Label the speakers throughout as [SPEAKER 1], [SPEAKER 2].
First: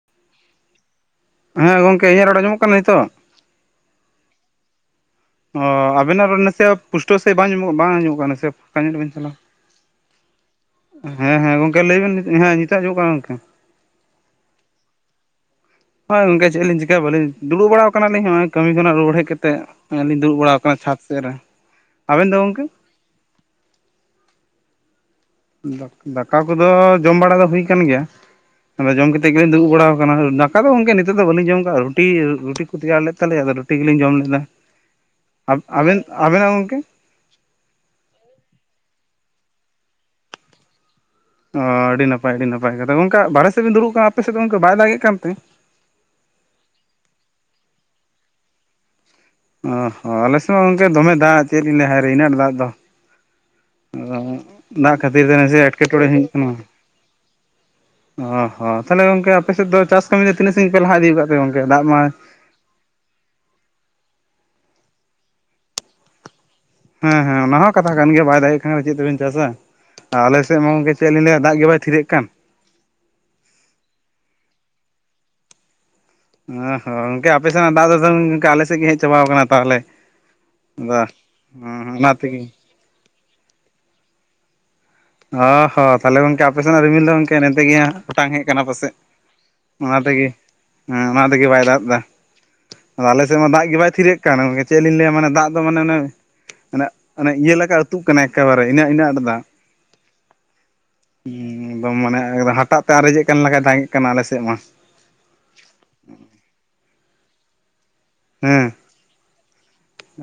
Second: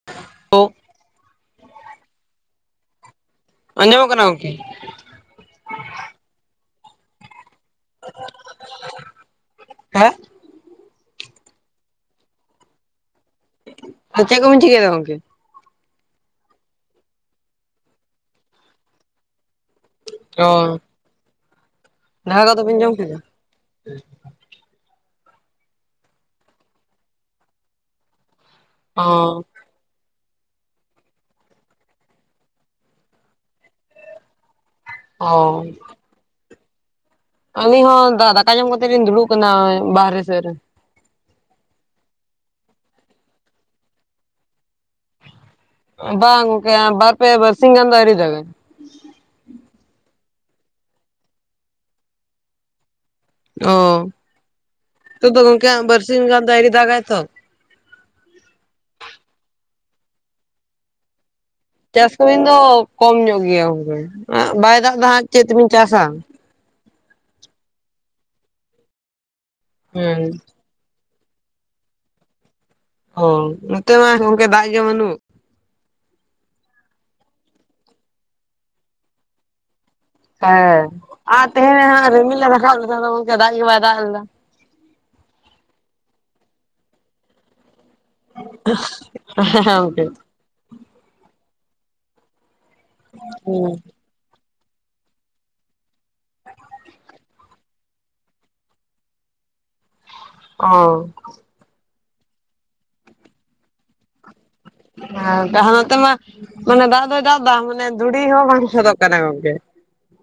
[SPEAKER 1] [unintelligible]
[SPEAKER 2] ᱦᱮᱸ ᱜᱚᱝᱠᱮ ᱤᱧᱟᱹᱜ ᱨᱚᱲ ᱟᱸᱡᱚᱢᱚᱜ ᱠᱟᱱᱟ ᱱᱤᱛᱚᱜ
[SPEAKER 1] ᱟᱸᱡᱚᱢᱚᱜ ᱠᱟᱱᱟ ᱜᱚᱢᱠᱮ
[SPEAKER 2] ᱚ ᱟᱵᱤᱱᱟᱜ ᱨᱚᱲ ᱱᱟᱥᱮᱭᱟᱜ ᱯᱩᱥᱴᱟᱹᱣ ᱥᱟᱦᱤᱡ ᱵᱟᱝ ᱧᱚᱜ ᱵᱟᱝ ᱟᱸᱢᱚᱮᱢᱜ ᱠᱟᱱᱟ ᱱᱟᱥᱮ ᱯᱷᱟᱸᱠᱟ ᱧᱚᱜᱚᱵᱤᱱ ᱪᱟᱞᱟᱜᱼᱟ
[SPEAKER 1] ᱦᱮᱸ
[SPEAKER 2] ᱦᱮᱸ ᱦᱮᱸ ᱜᱚᱝᱠᱮ ᱞᱟᱹᱭᱵᱮᱱ ᱦᱮᱸ ᱱᱤᱛᱟᱜ ᱟᱸᱡᱚᱢᱚᱜ ᱠᱟᱱᱟ ᱜᱚᱝᱠᱮ᱾
[SPEAKER 1] ᱪᱮᱫ ᱠᱚᱵᱤᱱ ᱪᱤᱠᱟᱹᱭ ᱫᱟ ᱜᱟᱢᱠᱮ?
[SPEAKER 2] ᱦᱳᱭ ᱜᱚᱝᱠᱮ ᱪᱮᱫᱞᱤᱧ ᱪᱤᱠᱟᱹᱭᱟᱹᱞᱤᱧ ᱫᱩᱲᱩᱵᱟᱲᱟᱣ ᱠᱟᱱᱟᱞᱤᱧ ᱱᱚᱜᱼᱚᱭ ᱠᱟᱹᱢᱤ ᱠᱷᱚᱱᱟᱜ ᱨᱩᱣᱟᱹᱲ ᱦᱮᱡ ᱠᱟᱛᱮᱫ ᱞᱤᱧ ᱫᱩᱲᱩᱵ ᱵᱟᱲᱟᱣ
[SPEAKER 1] ᱚ
[SPEAKER 2] ᱠᱟᱱᱟ ᱪᱷᱟᱸᱫᱽ ᱥᱮᱫ ᱨᱮ ᱟᱵᱮᱱ ᱫᱚ
[SPEAKER 1] ᱫᱟᱠᱟ
[SPEAKER 2] ᱜᱚᱝᱠᱮ
[SPEAKER 1] ᱠᱚᱫᱚᱵᱤᱱ ᱡᱚᱢ ᱠᱮᱫᱟᱢ
[SPEAKER 2] ᱫᱟᱠᱟ ᱠᱚᱫᱚ ᱡᱚᱢ ᱵᱟᱲᱟ ᱫᱚ ᱦᱩᱭ ᱠᱟᱱ ᱜᱮᱭᱟ ᱟᱫᱚ ᱡᱚᱢ ᱠᱟᱛᱮᱫ
[SPEAKER 1] ᱚ
[SPEAKER 2] ᱜᱮᱞᱤᱧ ᱫᱩᱲᱩᱵ ᱵᱟᱲᱟᱣ ᱫᱟᱠᱟ ᱫᱚ ᱜᱚᱢᱠᱮ ᱱᱤᱛᱚᱜ ᱫᱚ ᱵᱟᱹᱞᱤᱧ ᱡᱚᱢ ᱠᱟᱜᱼᱟ ᱨᱩᱴᱤ ᱨᱩᱴᱤ ᱠᱚ ᱛᱮᱭᱟᱨ ᱞᱮᱫ ᱛᱟᱞᱮᱭᱟ ᱟᱫᱚ ᱨᱩᱴᱤ ᱜᱮᱞᱤᱧ ᱡᱚᱢ ᱞᱮᱫᱟ
[SPEAKER 1] ᱚ
[SPEAKER 2] ᱟᱵᱮᱱ ᱟᱵᱮᱱᱟᱜ ᱜᱚᱢᱠᱮ
[SPEAKER 1] ᱟᱹᱞᱤᱧ ᱦᱚᱸ ᱫᱟᱠᱟ ᱡᱚᱢ ᱠᱟᱛᱮᱫ ᱞᱤᱧ ᱫᱩᱲᱩᱵ ᱠᱟᱱᱟ ᱵᱟᱦᱟᱨᱮ ᱥᱮᱫ ᱨᱮ
[SPEAKER 2] ᱚ ᱟᱹᱰᱤ ᱱᱟᱯᱟᱭ ᱟᱹᱰᱤ ᱱᱟᱯᱟᱭ ᱜᱚᱢᱠᱮ ᱵᱟᱨᱦᱮ ᱥᱮᱫ ᱵᱤᱱ ᱫᱩᱲᱩᱵ ᱠᱟᱱᱟ ᱟᱯᱮ ᱥᱮᱫ ᱫᱚ ᱚᱱᱠᱟ ᱵᱟᱭ ᱫᱟᱜᱮᱜ ᱠᱟᱱᱛᱮ
[SPEAKER 1] ᱵᱟᱝ ᱜᱚᱝᱠᱮ ᱵᱟᱨᱯᱮ ᱵᱟᱨᱥᱤᱝ ᱜᱟᱱ ᱫᱚ ᱟᱹᱣᱨᱤ ᱫᱟᱜ ᱜᱟᱭ
[SPEAKER 2] ᱚ ᱦᱚᱸ ᱟᱞᱮᱥᱮᱫ ᱢᱟ ᱜᱚᱢᱠᱮ ᱫᱚᱢᱮ ᱫᱟᱜ ᱪᱮᱫ ᱞᱤᱧ ᱞᱟᱭᱟ ᱦᱟᱭᱨᱮ ᱤᱱᱟᱹᱜ ᱫᱟᱜ ᱫᱚ
[SPEAKER 1] ᱚ
[SPEAKER 2] ᱟᱫᱚ ᱫᱟᱜ ᱠᱷᱟᱹᱛᱤᱨ
[SPEAKER 1] ᱱᱤᱛᱚᱜ
[SPEAKER 2] ᱛᱮ
[SPEAKER 1] ᱫᱚ
[SPEAKER 2] ᱱᱟᱥᱮ
[SPEAKER 1] ᱜᱚᱝᱠᱮ ᱦᱟᱸᱜ
[SPEAKER 2] ᱮᱸᱴᱠᱮᱴᱚᱬᱮ ᱦᱩᱭᱩᱜ
[SPEAKER 1] ᱵᱟᱨᱥᱤᱧ ᱜᱟᱱ
[SPEAKER 2] ᱠᱟᱱᱟ
[SPEAKER 1] ᱫᱚ ᱟᱹᱣᱨᱤ ᱫᱟᱜᱟᱭ ᱛᱚ᱾
[SPEAKER 2] ᱚ ᱦᱚᱸ ᱛᱟᱦᱚᱞᱮ ᱜᱚᱝᱠᱮ ᱟᱯᱮᱥᱮᱫ ᱫᱚ ᱪᱟᱥ ᱠᱟᱹᱢᱤ ᱫᱚ ᱛᱤᱱᱟᱹᱜ ᱥᱟᱹᱜᱤᱧ ᱯᱮ ᱞᱟᱦᱟ ᱤᱫᱤᱠᱟᱜᱫᱟ ᱜᱚᱝᱠᱮ ᱫᱟᱜ ᱢᱟ
[SPEAKER 1] ᱪᱟᱥ ᱠᱚᱵᱤᱱ ᱫᱚ, ᱠᱚᱢ ᱧᱚᱜ ᱜᱮᱭᱟ ᱜᱚᱝᱠᱮ ᱦᱮ ᱵᱟᱭ ᱫᱟᱜ ᱮ ᱦᱟᱸᱜ ᱪᱮᱫ ᱛᱮᱵᱤᱱ ᱪᱟᱥᱟ᱾
[SPEAKER 2] ᱦᱮᱸ ᱦᱮᱸ ᱚᱱᱟ ᱦᱚᱸ ᱠᱟᱛᱷᱟ ᱠᱟᱱ ᱜᱮᱭᱟ ᱵᱟᱭ ᱫᱟᱲᱮᱭᱟᱜ ᱠᱷᱟᱱ ᱫᱚ ᱪᱮᱫ ᱛᱮᱵᱮᱱ ᱪᱟᱥᱟ
[SPEAKER 1] ᱦᱮᱸ
[SPEAKER 2] ᱟᱞᱮ ᱥᱮᱫ ᱢᱟ ᱜᱚᱝᱠᱮ ᱪᱮᱫᱤᱧᱟᱹᱭᱟ ᱫᱟᱜᱮ ᱵᱟᱭ ᱛᱷᱤᱨᱮᱜ ᱠᱟᱱ᱾
[SPEAKER 1] ᱚ ᱱᱚᱛᱮ ᱢᱟ ᱜᱚᱝᱠᱮ ᱫᱟᱜ ᱜᱮ ᱵᱟᱹᱱᱩᱜ᱾
[SPEAKER 2] ᱚ ᱦᱚᱸ ᱜᱚᱝᱠᱮ ᱟᱯᱮ ᱥᱮᱱᱟᱜ ᱫᱟᱜ ᱫᱟᱥ ᱜᱠᱮ ᱟᱞᱮ ᱥᱮᱫ ᱜᱮ ᱦᱮᱡ ᱪᱟᱵᱟ ᱟᱠᱟᱱᱟ ᱛᱟᱦᱚᱞᱮ᱾
[SPEAKER 1] ᱦᱮ
[SPEAKER 2] ᱟᱫᱚ
[SPEAKER 1] ᱟᱨ ᱛᱮᱦᱮᱧ
[SPEAKER 2] ᱦᱩᱸ ᱚᱱᱟ
[SPEAKER 1] ᱦᱟᱸᱜ
[SPEAKER 2] ᱛᱮᱜᱮ
[SPEAKER 1] ᱨᱤᱢᱤᱞᱮ ᱨᱟᱠᱟᱜ ᱞᱮᱫᱟ ᱟᱫᱚᱝᱠᱮ ᱫᱟᱜ ᱜᱮ ᱵᱟᱭ ᱫᱟᱜ ᱞᱮᱫᱟ᱾
[SPEAKER 2] ᱚ ᱦᱚᱸ ᱛᱟᱦᱚᱞᱮ ᱜᱚᱝᱠᱮ ᱟᱯᱮ ᱥᱮᱱᱟᱜ ᱨᱤᱢᱤᱞ ᱫᱚ ᱜᱚᱝᱠᱮ ᱱᱛᱮᱜ ᱜᱮ ᱦᱟᱸᱜ ᱚᱴᱟᱝ ᱦᱮᱜ ᱠᱟᱱᱟ ᱯᱟᱥᱮᱜ
[SPEAKER 1] ᱦᱮᱸ
[SPEAKER 2] ᱚᱱᱟ
[SPEAKER 1] ᱜᱚᱝᱠᱮ
[SPEAKER 2] ᱛᱮᱜᱮ ᱦᱮᱸ ᱚᱱᱟ ᱛᱮᱜᱮ ᱵᱟᱭ ᱫᱟᱜ ᱮᱫᱟ ᱟᱫᱚ ᱟᱞᱮᱥᱮᱫ ᱢᱟ ᱫᱟᱜ
[SPEAKER 1] ᱦᱩᱸ
[SPEAKER 2] ᱜᱮ ᱵᱟᱭ ᱛᱷᱤᱨᱮᱜ ᱠᱟᱱᱟ ᱜᱚᱝᱠᱮ ᱪᱮᱫ ᱞᱤᱧ ᱞᱟᱹᱭᱟ ᱢᱟᱱᱮ ᱫᱟᱜ ᱫᱚ ᱢᱟᱱᱮ ᱚᱱᱮ ᱢᱟᱱᱮ ᱚᱱᱮ ᱤᱭᱟᱹ ᱞᱮᱠᱟ ᱟᱹᱛᱩᱜ ᱠᱟᱱᱟ ᱮᱠᱮᱵᱟᱨᱮ ᱤᱱᱟᱹ ᱤᱱᱟᱹ ᱟᱸᱴ ᱫᱟᱜ᱾
[SPEAKER 1] ᱚ
[SPEAKER 2] ᱩᱸ ᱮᱠᱫᱚᱢ ᱢᱟᱱᱮ ᱮᱠᱫᱚᱢ ᱦᱟᱴᱟᱜ ᱛᱮ ᱟᱨᱮᱡᱮᱫ ᱠᱟᱱ ᱞᱮᱠᱷᱟᱡ ᱫᱟᱸᱜ ᱠᱟᱱᱟ ᱟᱞᱮ ᱥᱮᱫ ᱢᱟ᱾
[SPEAKER 1] [unintelligible] ᱱᱚᱛᱮ ᱢᱟ ᱢᱟᱱᱮ ᱫᱟᱜ ᱫᱚᱭ ᱫᱟᱜ ᱮᱫᱟ ᱢᱟᱱᱮ ᱫᱷᱩᱲᱤ ᱦᱚᱸ ᱵᱟᱝ ᱥᱚᱫᱚᱜ ᱠᱟᱱᱟ ᱜᱚᱝᱠᱮ᱾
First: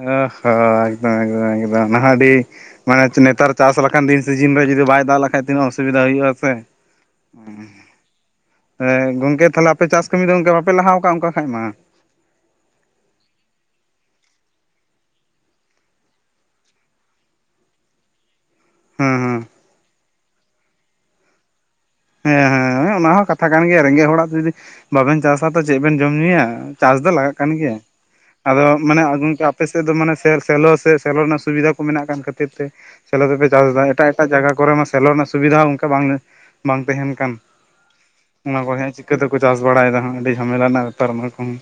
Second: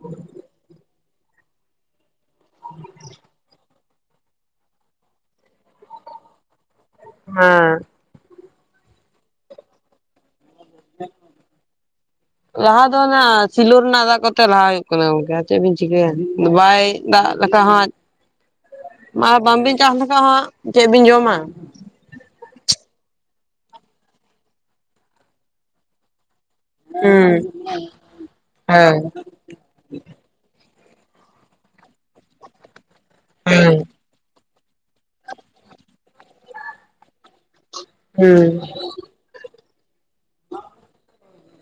[SPEAKER 2] ᱚ ᱦᱚᱸ ᱮᱠᱫᱚᱢ ᱮᱠᱫᱚᱢ ᱮᱠᱫᱚᱢ ᱱᱟᱦᱟᱜ ᱟᱹᱰᱤ ᱢᱟᱱᱮ ᱱᱮᱛᱟᱨ ᱪᱟᱥ ᱞᱮᱠᱟᱱ ᱫᱤᱱ ᱥᱤᱡᱤᱱ ᱨᱮ ᱡᱩᱫᱤ ᱵᱟᱭ ᱫᱟᱜ ᱞᱮᱠᱷᱟᱱ ᱛᱤᱱᱟᱹᱜ ᱚᱥᱩᱵᱤᱫᱟ ᱦᱩᱭᱩᱜᱼᱟ ᱥᱮ᱾
[SPEAKER 1] ᱦᱮᱸ
[SPEAKER 2] ᱦᱮᱸ ᱜᱚᱝᱠᱮ ᱛᱟᱦᱚᱞᱮ ᱟᱯᱮ ᱪᱟᱥ ᱠᱟᱹᱢᱤ ᱫᱚᱠ ᱵᱟᱯᱮ ᱞᱟᱦᱟ ᱠᱟᱜ ᱚᱱᱠᱟ ᱠᱷᱟᱡ ᱢᱟ?
[SPEAKER 1] ᱞᱟᱦᱟ ᱫᱚ ᱚᱱᱟ ᱥᱤᱞᱳ ᱨᱮᱱᱟᱜ ᱫᱟᱜ ᱠᱚᱛᱮ ᱞᱟᱦᱟ ᱦᱩᱭᱩᱜ ᱠᱟᱱᱟ ᱜᱚᱝᱠᱮ ᱪᱮᱫ ᱵᱮᱱ ᱪᱤᱠᱟᱹᱭᱟ ᱵᱟᱭ ᱫᱟᱜ ᱞᱮᱠᱟ ᱦᱚᱡ
[SPEAKER 2] ᱦᱮᱸ
[SPEAKER 1] ᱟᱨ ᱵᱟᱝᱵᱤᱱ ᱪᱟᱥ ᱞᱮᱠᱷᱟ ᱦᱟᱜ ᱪᱮᱫ ᱵᱤᱱ ᱡᱚᱢᱟ᱾
[SPEAKER 2] ᱦᱮᱸ ᱦᱮᱸ ᱚᱱᱟ ᱦᱚᱸ ᱠᱟᱛᱷᱟ ᱠᱟᱱ ᱜᱮᱭᱟ ᱨᱮᱸᱜᱮᱡ ᱦᱚᱲᱟᱜ ᱡᱩᱫᱤ ᱵᱟᱵᱮᱱ ᱪᱟᱥᱟ ᱛᱚ ᱪᱮᱫ ᱵᱮᱱ ᱡᱚᱢ ᱧᱩᱭᱟ᱾ ᱪᱟᱥ ᱫᱚ
[SPEAKER 1] ᱦᱩᱸ
[SPEAKER 2] ᱞᱟᱜᱟᱜ ᱠᱟᱱ ᱜᱮᱭᱟ᱾ ᱟᱫᱚ ᱢᱟᱱᱮ
[SPEAKER 1] ᱦᱮᱸ
[SPEAKER 2] ᱚᱢᱠᱮ ᱟᱯᱮ ᱥᱮᱫ ᱫᱚ ᱢᱟᱱᱮ ᱥᱮᱞᱚ ᱥᱮ ᱥᱮᱞᱚ ᱨᱮᱱᱟᱜ ᱥᱩᱵᱤᱫᱷᱟ ᱠᱚ ᱢᱮᱱᱟᱜ ᱠᱟᱱ ᱠᱷᱟᱹᱛᱤᱨ ᱛᱮ ᱥᱮᱞᱚ ᱛᱮᱯᱮ
[SPEAKER 1] ᱦᱮᱸ
[SPEAKER 2] ᱪᱟᱥᱫᱟ ᱮᱴᱟᱜ ᱮᱴᱟᱜ ᱡᱟᱭᱜᱟ ᱠᱚᱨᱮ ᱢᱟ ᱥᱮᱞᱚᱜ ᱨᱮᱱᱟᱜ ᱥᱩᱵᱤᱫᱷᱟ ᱚᱱᱠᱟ ᱵᱟᱝ ᱵᱟᱝ ᱛᱟᱦᱮᱱ ᱠᱟᱱ᱾
[SPEAKER 1] ᱦᱩᱸ
[SPEAKER 2] ᱚᱱᱟ ᱠᱚ ᱜᱮ ᱪᱤᱠᱟᱹᱛᱮᱠᱚ ᱪᱟᱥ ᱵᱟᱲᱟᱭᱫᱟ ᱦᱟᱸᱜ ᱟᱹᱰᱤ ᱡᱷᱟᱢᱮᱞᱟ ᱨᱮᱱᱟᱜ ᱵᱮᱯᱟᱨ ᱚᱱᱟ ᱠᱚᱦᱚᱸ